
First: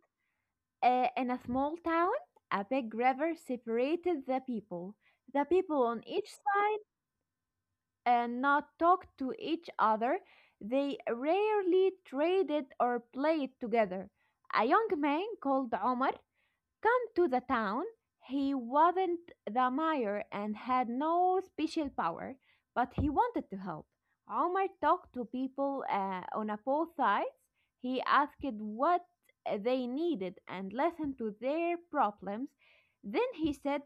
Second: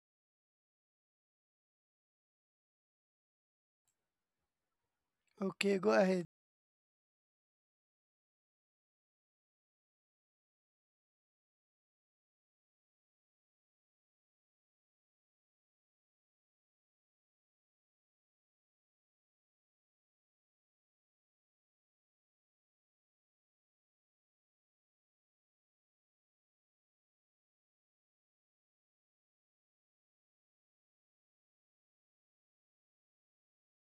B: In a small town, a big river separated the people. The
A: Okay,
B: people
A: go
B: on
A: ahead.
B: each side not talked to each other. They rarely traded or played together. A young man called Omar come to the town, he wasn't the mayor and had no special power, but he wanted to help. Omar talked to people on both sides. He asked what they needed and listened to their problems. Then he said,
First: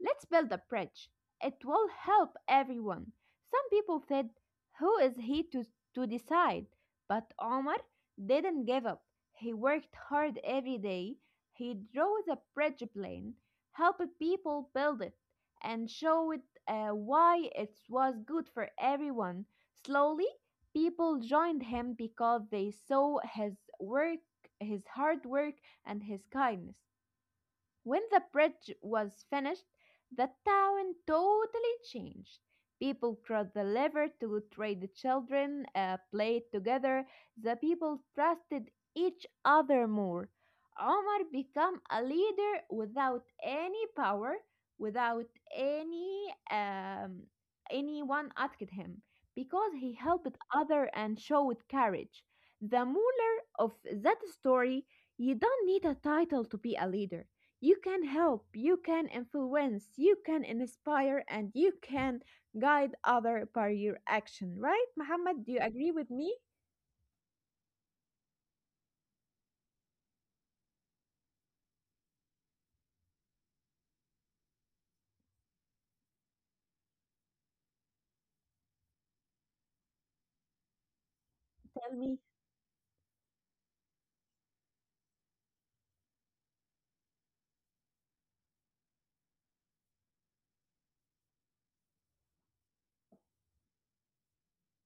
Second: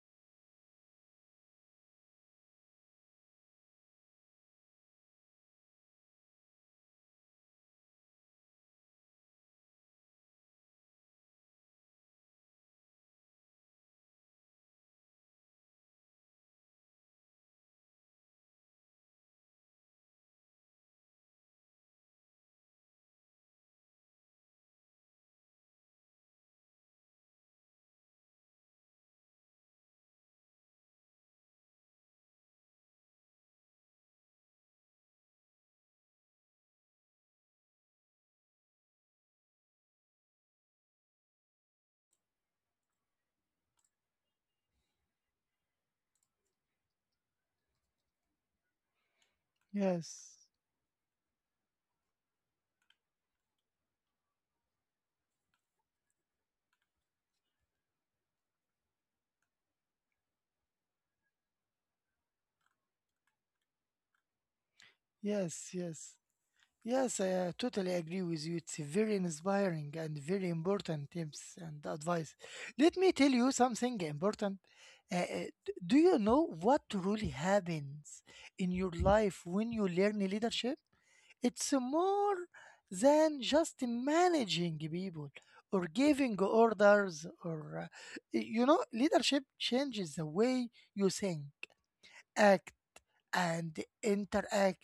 B: let's build a bridge. It will help everyone. Some people said, who is he to decide? But Omar didn't give up. He worked hard every day. He drew the bridge plan, helped people build it, and showed why it was good for everyone. Slowly, people joined him because they saw his work, his hard work, and his kindness. When the bridge was finished, the town totally changed. People crossed the river to trade, the children played together, the people trusted each other more. Omar became a leader without any power, without any anyone asking him, because he helped
A: Yes,
B: other and showed courage. The ruler of that story, you don't need a title to be a leader. You can help, you can influence, you can inspire, and you can guide other by your action, right? Muhammad, do you
A: yes,
B: agree with
A: yes.
B: me?
A: Yes, I totally agree with you. It's very inspiring and very important tips and advice. Let me tell you something important. Uh, uh, do you know what really happens in your life when you learn leadership? It's
B: Tell me.
A: more than just managing people or giving orders, you know, leadership changes the way you think, act, and interact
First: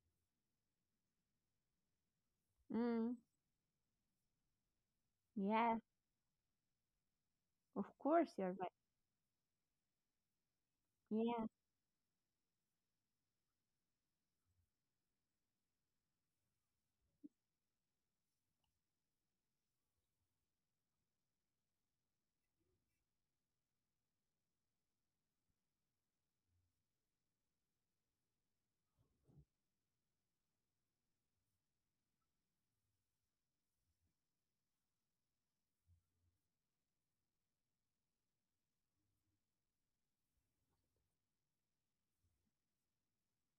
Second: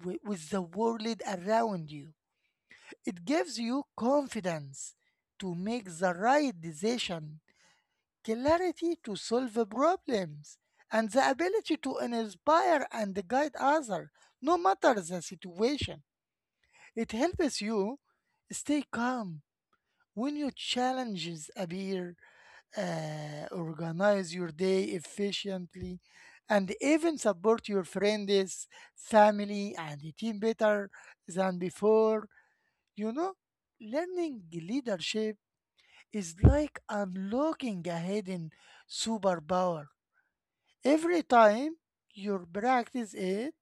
A: with the world around you.
B: Mm,
A: It gives you confidence to
B: yeah,
A: make the right decision,
B: of course you're right.
A: clarity to solve problems, and the
B: Yeah,
A: ability to inspire and guide others, no matter the situation. It helps you stay calm when your challenges appear, organize your day efficiently, and even support your friends, family, and team better than before. You know, learning leadership is like unlocking a hidden superpower. Every time you practice it,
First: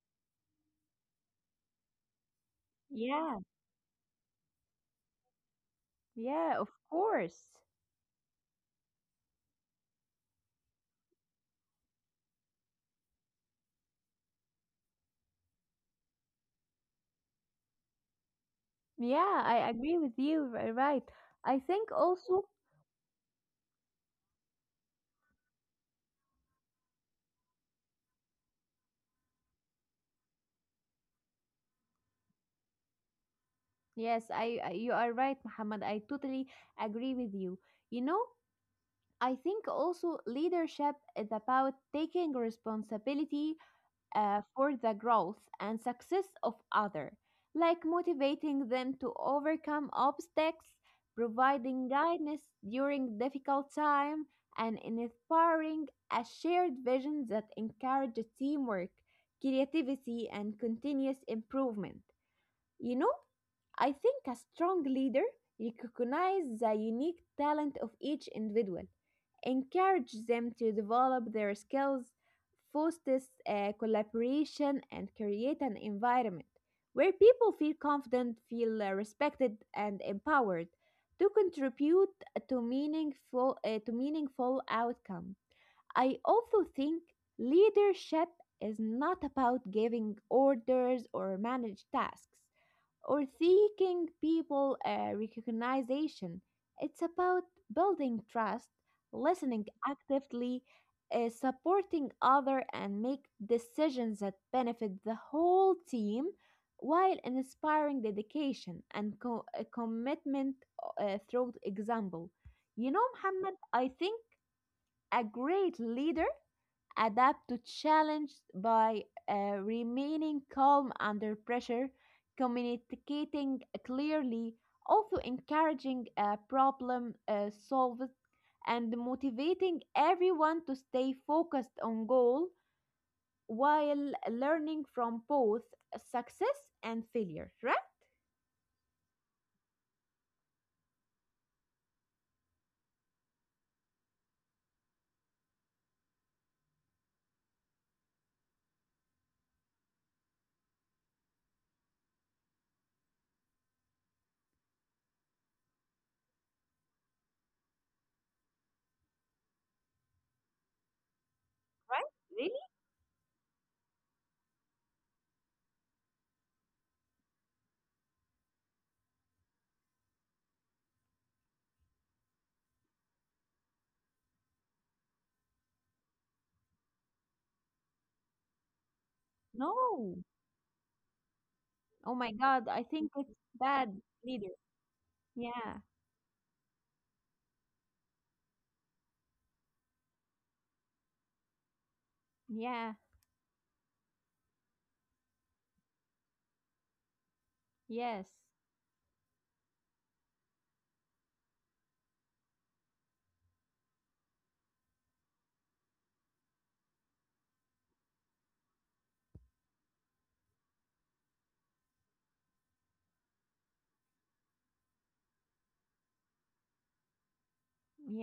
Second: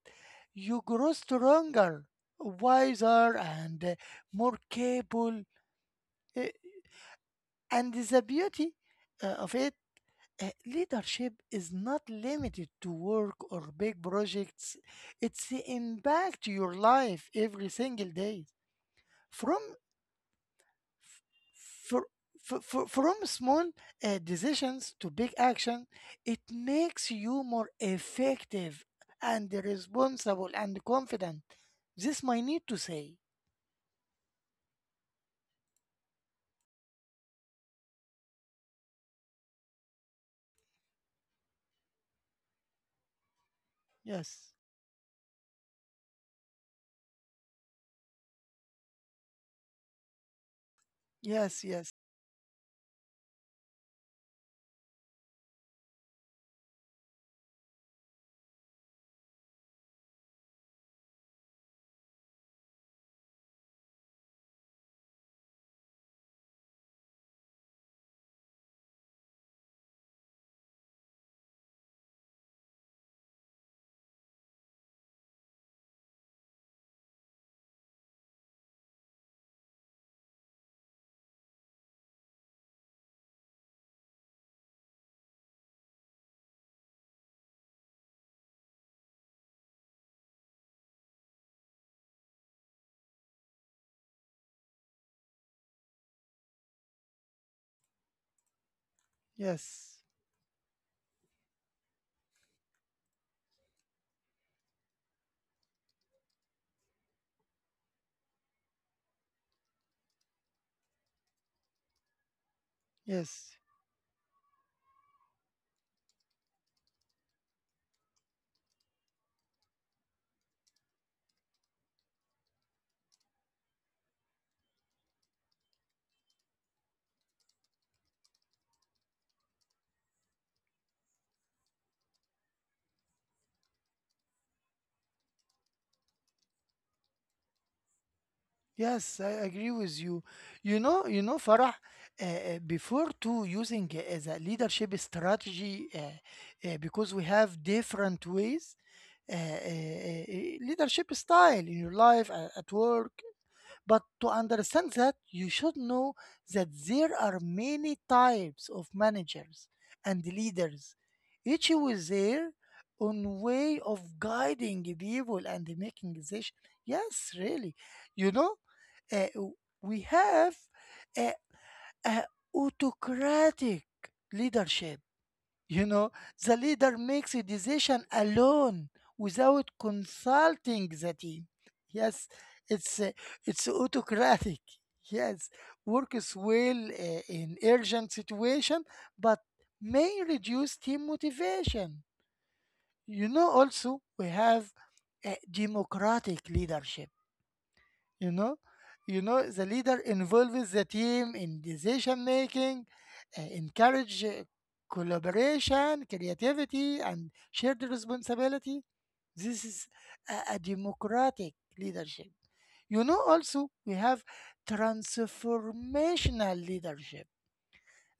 A: you grow stronger, wiser,
B: yeah,
A: and more capable. Uh,
B: yeah, of course.
A: And the beauty of it, leadership is not limited to work or big projects. It's impact your life every single day.
B: Yeah, I
A: From
B: agree with you. Right. I think
A: for,
B: also,
A: for, from small decisions to big action, it makes you more effective and responsible and confident. This my need to say.
B: yes, I you are right, Muhammad. I totally agree with you. You know, I think also leadership is about taking responsibility
A: Yes,
B: for the growth and success of others, like motivating them to overcome obstacles,
A: yes,
B: providing
A: yes,
B: guidance during difficult time, and inspiring a shared vision that encourages teamwork, creativity, and continuous improvement. You know, I think a strong leader recognizes the unique talent of each individual, encourages them to develop their skills, fosters collaboration, and create an environment where people feel confident, feel respected, and empowered to contribute to meaningful outcomes. I also think leadership is not about giving orders or manage tasks or seeking people recognition. It's about building trust, listening
A: yes,
B: actively, supporting other and make decisions that benefit the whole team while inspiring dedication and commitment through example. You know, Muhammad,
A: yes,
B: I think a great leader adapt to challenge by remaining calm under pressure, communicating clearly, also encouraging problem solved, and motivating everyone to stay focused on goal while learning from both success and failure. Right?
A: yes. I agree with you. You know, Farah. Before to using the leadership strategy, because we have different ways. uh, uh, Leadership style in your life at work. But to understand that, you should know that there are many types of managers and leaders, each
B: Right?
A: with
B: Really?
A: their own way of guiding people and making decisions. Yes, really. You know, uh, we have a, a autocratic leadership. You know, the leader makes a decision alone without
B: No.
A: consulting the team.
B: Oh my
A: Yes,
B: God! I
A: it's
B: think
A: uh,
B: it's
A: it's
B: bad leader.
A: autocratic. Yes,
B: Yeah.
A: works well in urgent situation, but may reduce team motivation.
B: Yeah.
A: You know, also we have democratic leadership.
B: Yes.
A: You know you know the leader involves the team in decision making, encourage collaboration, creativity, and shared responsibility. This is a democratic leadership. You know, also we have transformational leadership.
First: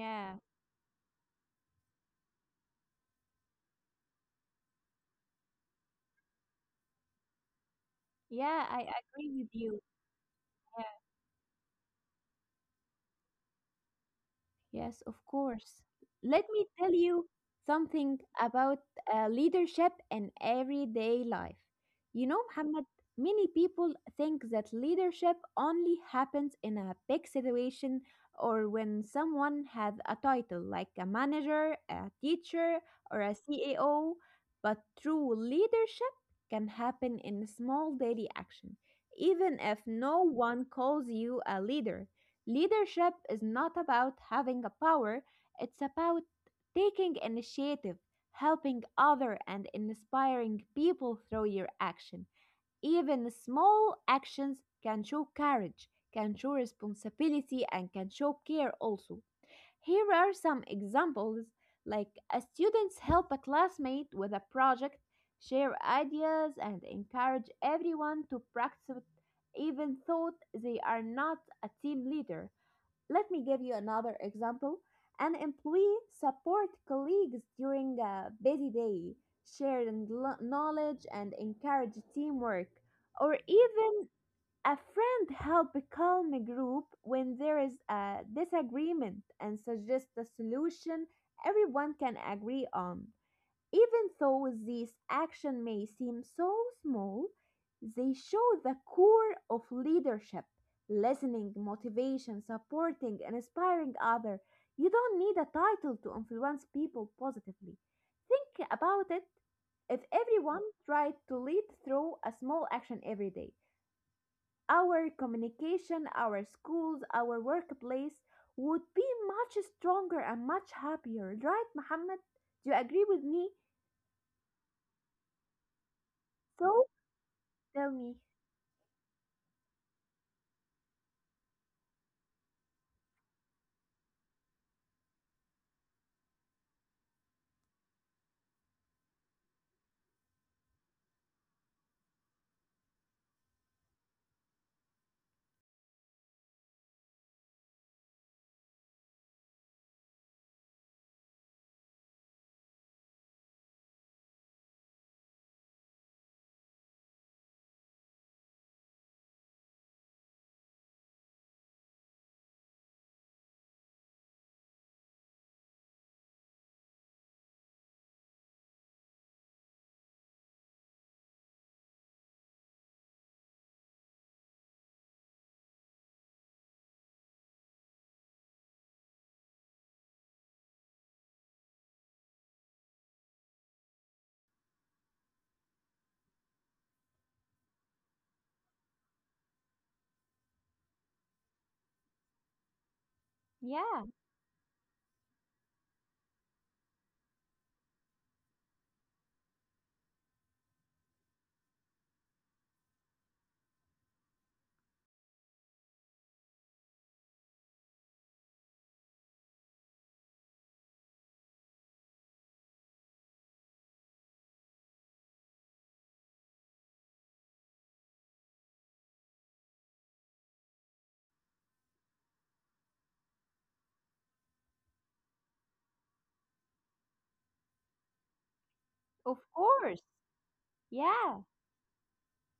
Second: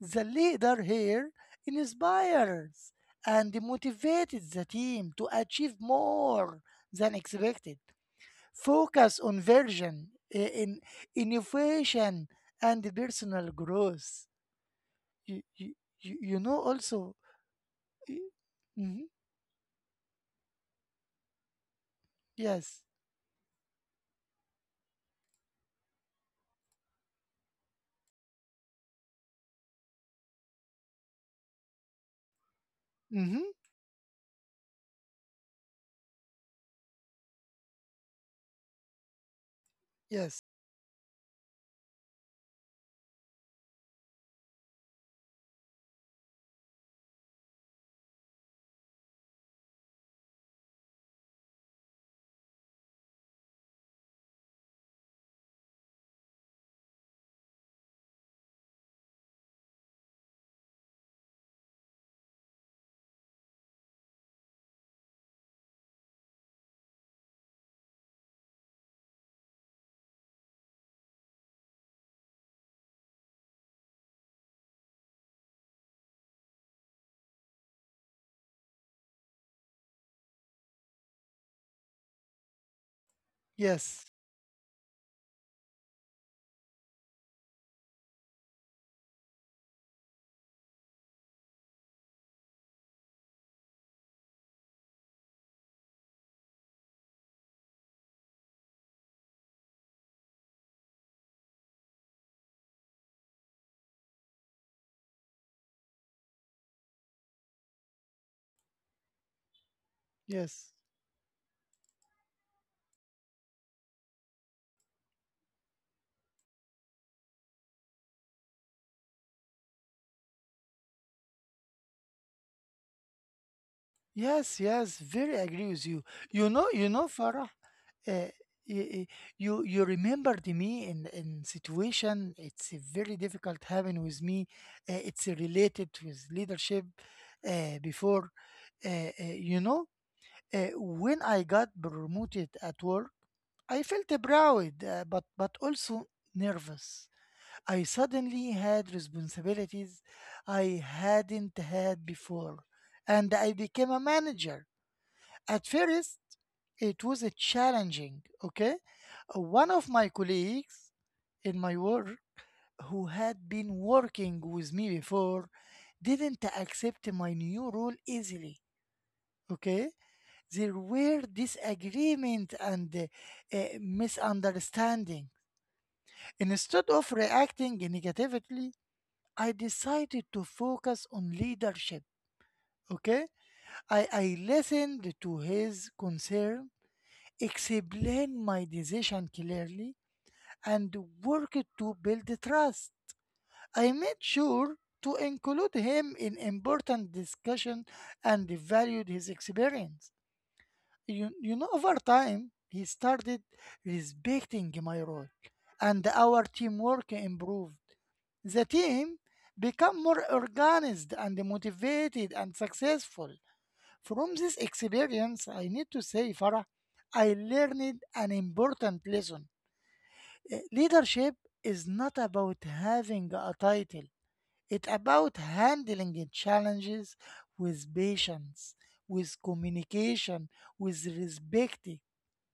A: The leader here inspires and motivates the team to achieve more than expected.
B: Yeah, I
A: Focus
B: agree
A: on
B: with you.
A: version, in innovation and personal growth.
B: Yes, of
A: You, you,
B: course.
A: you you
B: Let
A: know
B: me tell
A: also.
B: you something
A: Eh,
B: about
A: mm-hmm,
B: leadership in everyday life. You know,
A: yes.
B: Muhammad, many people think that leadership only happens in a big situation or when someone has a title like a manager, a teacher, or a
A: Mm-hmm,
B: CEO. But true leadership can happen in small daily action, even if no
A: yes.
B: one calls you a leader. Leadership is not about having a power, it's about taking initiative, helping other and inspiring people through your action. Even small actions can show courage, can show responsibility and can show care also. Here are some examples like a students help a classmate with a project, share ideas and encourage everyone to practice even though they are not a team leader. Let me give you another example. An employee support colleagues during a busy day, sharing knowledge and encourage teamwork, or
A: Yes.
B: even a friend help calm a group when there is a disagreement and suggest a solution everyone can agree on. Even though these actions may seem so small, they show the core of leadership listening, motivation, supporting, and inspiring others. You don't need a title to influence people positively. Think about it if everyone
A: Yes.
B: tried to lead through a small action every day, our communication, our schools, our workplace would be much stronger and much happier, right, Muhammad? Do you agree with me?
A: Yes. Yes. Very agree with you. You know.
B: So,
A: You know, Farah.
B: tell me.
A: Uh, y- y- you you remembered me in situation. It's a very difficult having with me. It's related with leadership. Uh, before, uh, you know, when I got promoted at work, I felt proud, but also nervous. I suddenly had responsibilities I hadn't had before, and I became a manager. At first, it was a challenging, okay? One of my colleagues in my work who had been working with me before didn't accept my new role easily, okay? There were disagreement and misunderstanding. Instead of reacting negatively, I decided to focus on leadership. Okay? I listened to his concern, explained my decision clearly, and worked to build trust. I
B: Yeah,
A: made sure to include him in important discussion and valued his experience. You know, over time, he started respecting my role, and our teamwork improved. The team became more organized and motivated and successful. From this experience, I need to say, Farah, I learned an important lesson. Leadership is not about having a title. It's about handling the challenges with patience,
B: of
A: with
B: course.
A: communication, with
B: Yeah.
A: respect.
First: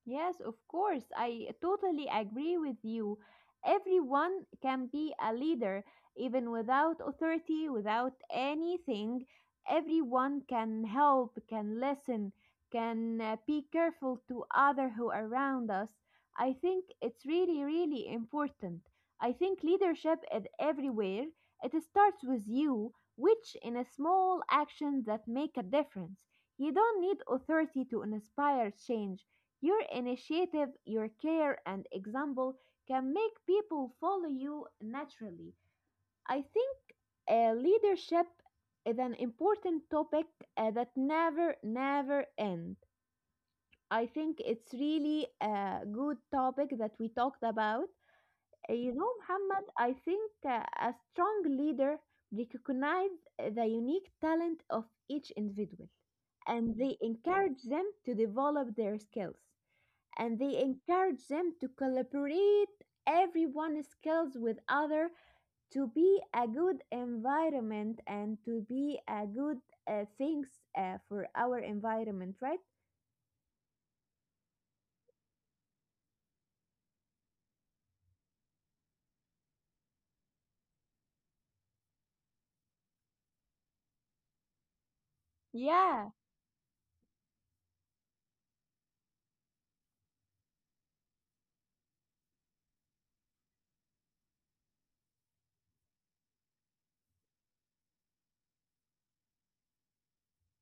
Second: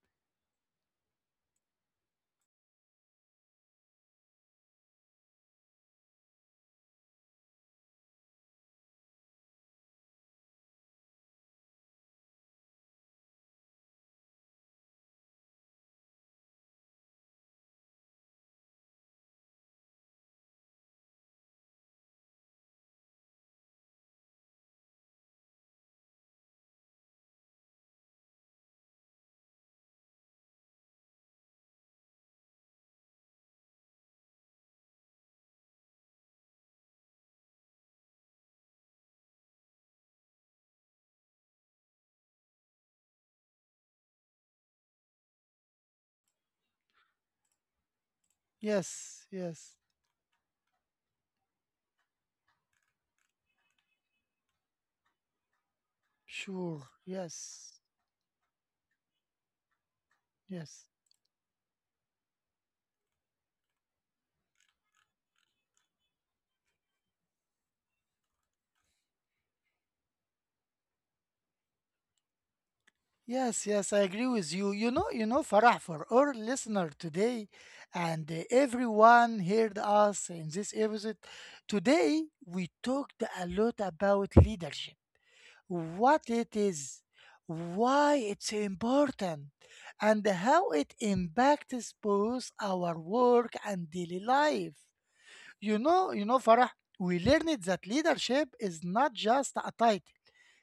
B: Yes, of course. I totally agree with you. Everyone can be a leader, even without authority, without anything. Everyone can help, can listen, can be careful to other who are around us. I think it's really, really important. I think leadership is everywhere. It starts with you, which in a small actions that make a difference. You don't need authority to inspire change your initiative, your care, and example can make people follow you naturally. I think leadership is an important topic that never, never ends. I think it's really a good topic that we talked about. You know,
A: Yes,
B: Muhammad,
A: yes,
B: I think a strong leader recognizes the unique talent of each individual and
A: sure.
B: they encourage
A: Yes,
B: them to develop their skills and they
A: yes,
B: encourage them to collaborate everyone's skills with other to be a good environment and to be a good things for our environment, right?
A: yes, yes. I agree with you. You know, Farah, for our listener today and everyone heard us in this episode, today we talked a lot about leadership,
B: Yeah.
A: what it is, why it's important, and how it impacts both our work and daily life. You know, Farah, we learned that leadership is not just a title.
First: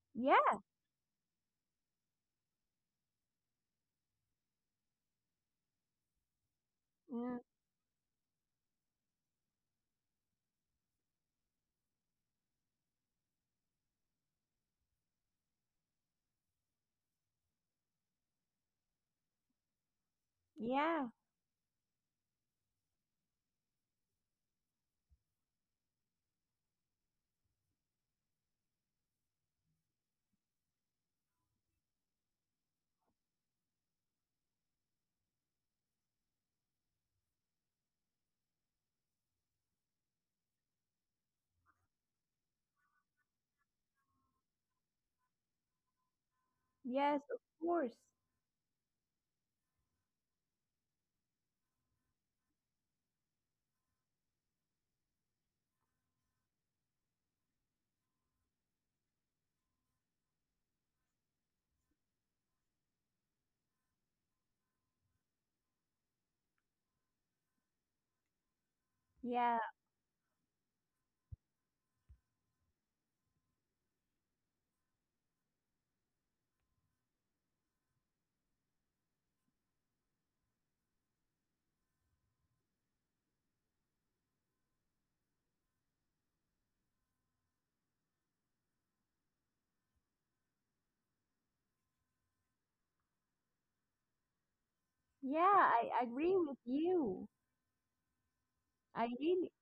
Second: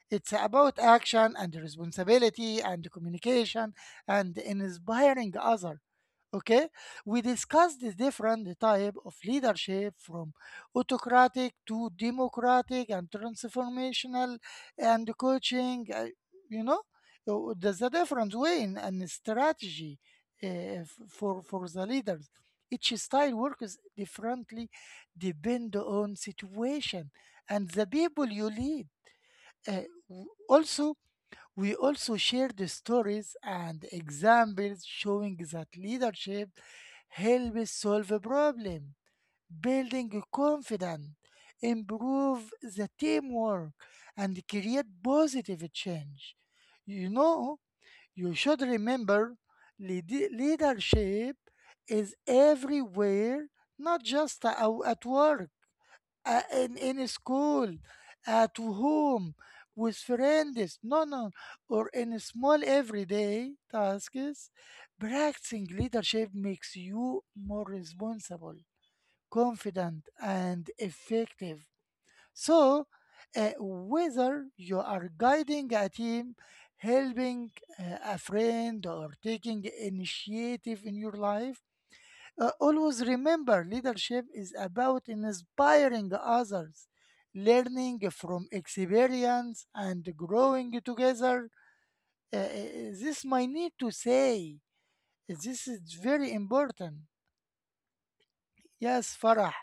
A: It's
B: Yeah.
A: about action and responsibility and communication and inspiring others, okay. We
B: Mm.
A: discussed the different type of leadership from autocratic to democratic and transformational and coaching, you know. There's a different way in and strategy
B: Yeah.
A: for the leaders. Each style works differently depend on situation and the people you lead. Uh, Also we also shared the stories and examples showing that leadership helps solve a problem, building confidence, improve the teamwork, and create positive change. You
B: Yes, of
A: know,
B: course.
A: you should remember leadership is everywhere, not just at work, in school, at home, with friends, no, no, or in small everyday tasks. Practicing leadership makes you more responsible,
B: Yeah.
A: confident, and effective. So, whether you are guiding a team, helping a friend, or taking initiative in your life, always remember leadership is about inspiring others, learning from experience, and growing together. This I need to say. This
B: Yeah,
A: is
B: I
A: very
B: agree with
A: important.
B: you. i
A: Yes,
B: really
A: Farah.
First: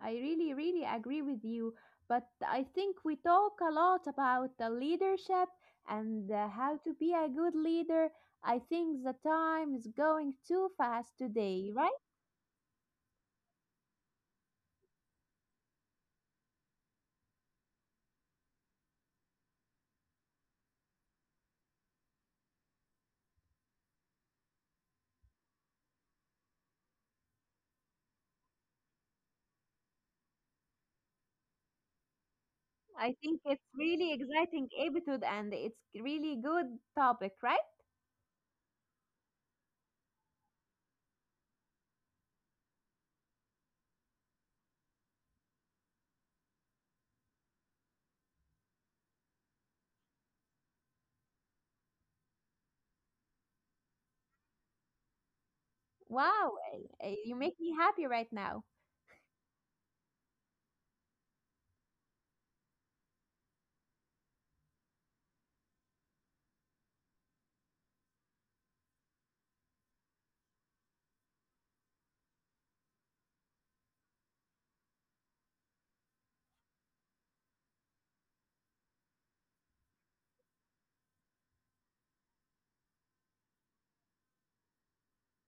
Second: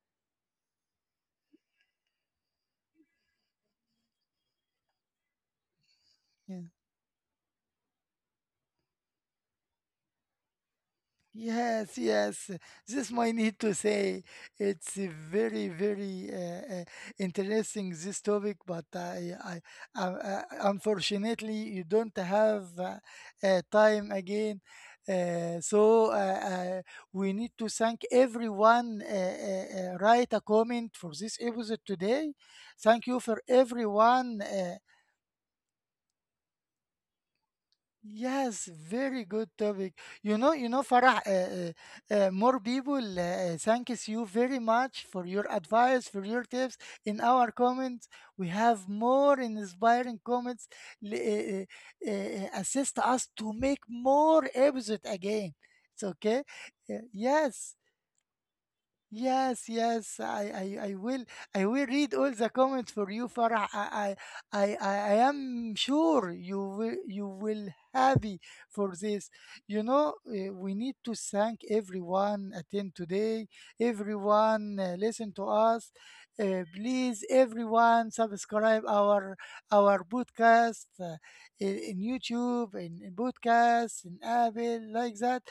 B: I really, really agree with you. But I think we talk a lot about the leadership and how
A: Yes.
B: to be a good leader. I think the time is going too fast today,
A: Yes,
B: right?
A: yes. This might need to say it's a very, very interesting this topic, but unfortunately, you don't have time again. So we need to thank everyone. Write a comment for this episode today. Thank
B: I
A: you for
B: think it's really
A: everyone.
B: exciting episode and it's really good topic, right?
A: Yes, very good topic. You know, Farah, more people thanks you very much for your advice, for your tips. In our comments, we have more inspiring comments l- uh, assist us to make more episode again. It's okay.
B: Wow, you make
A: Yes.
B: me happy right now.
A: Yes, yes, I will read all the comments for you, Farah. I I am sure you will happy for this. You know, we need to thank everyone attend today, everyone listen to us. Please, everyone subscribe our podcast in YouTube, in podcasts, in Apple, like that.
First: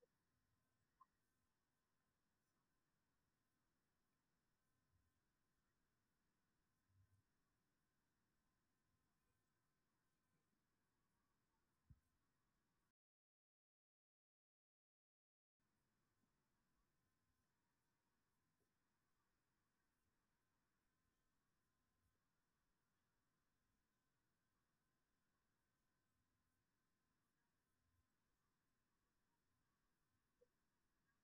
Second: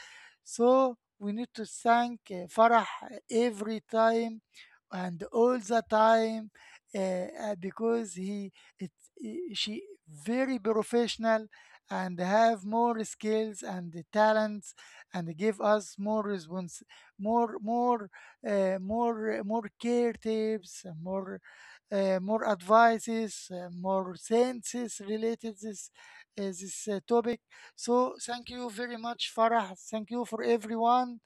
A: So we need to thank Farah every time and all the time because he it, she very professional and have more skills and talents and give us more response, more more more care tips, more advices, more senses related this this topic. So thank you very much, Farah. Thank you for everyone.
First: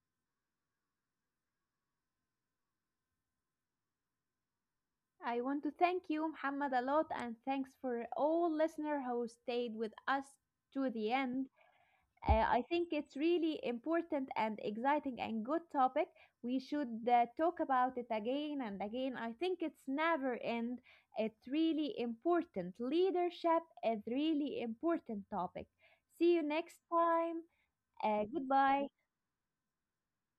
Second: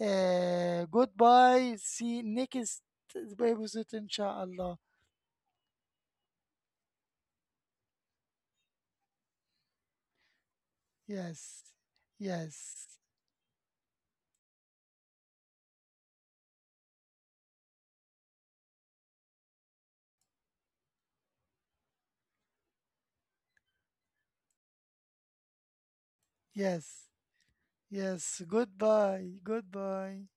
A: Goodbye. See you next episode, inshallah.
B: I want to thank you, Muhammad, a lot, and thanks for all listener who stayed with us to the end.
A: Yes,
B: I think
A: yes,
B: it's really important and exciting and good topic. We should talk about it again and again. I think it's never end. It's really important. Leadership is really important topic. See you next
A: yes,
B: time.
A: yes.
B: Goodbye.
A: Goodbye. Goodbye.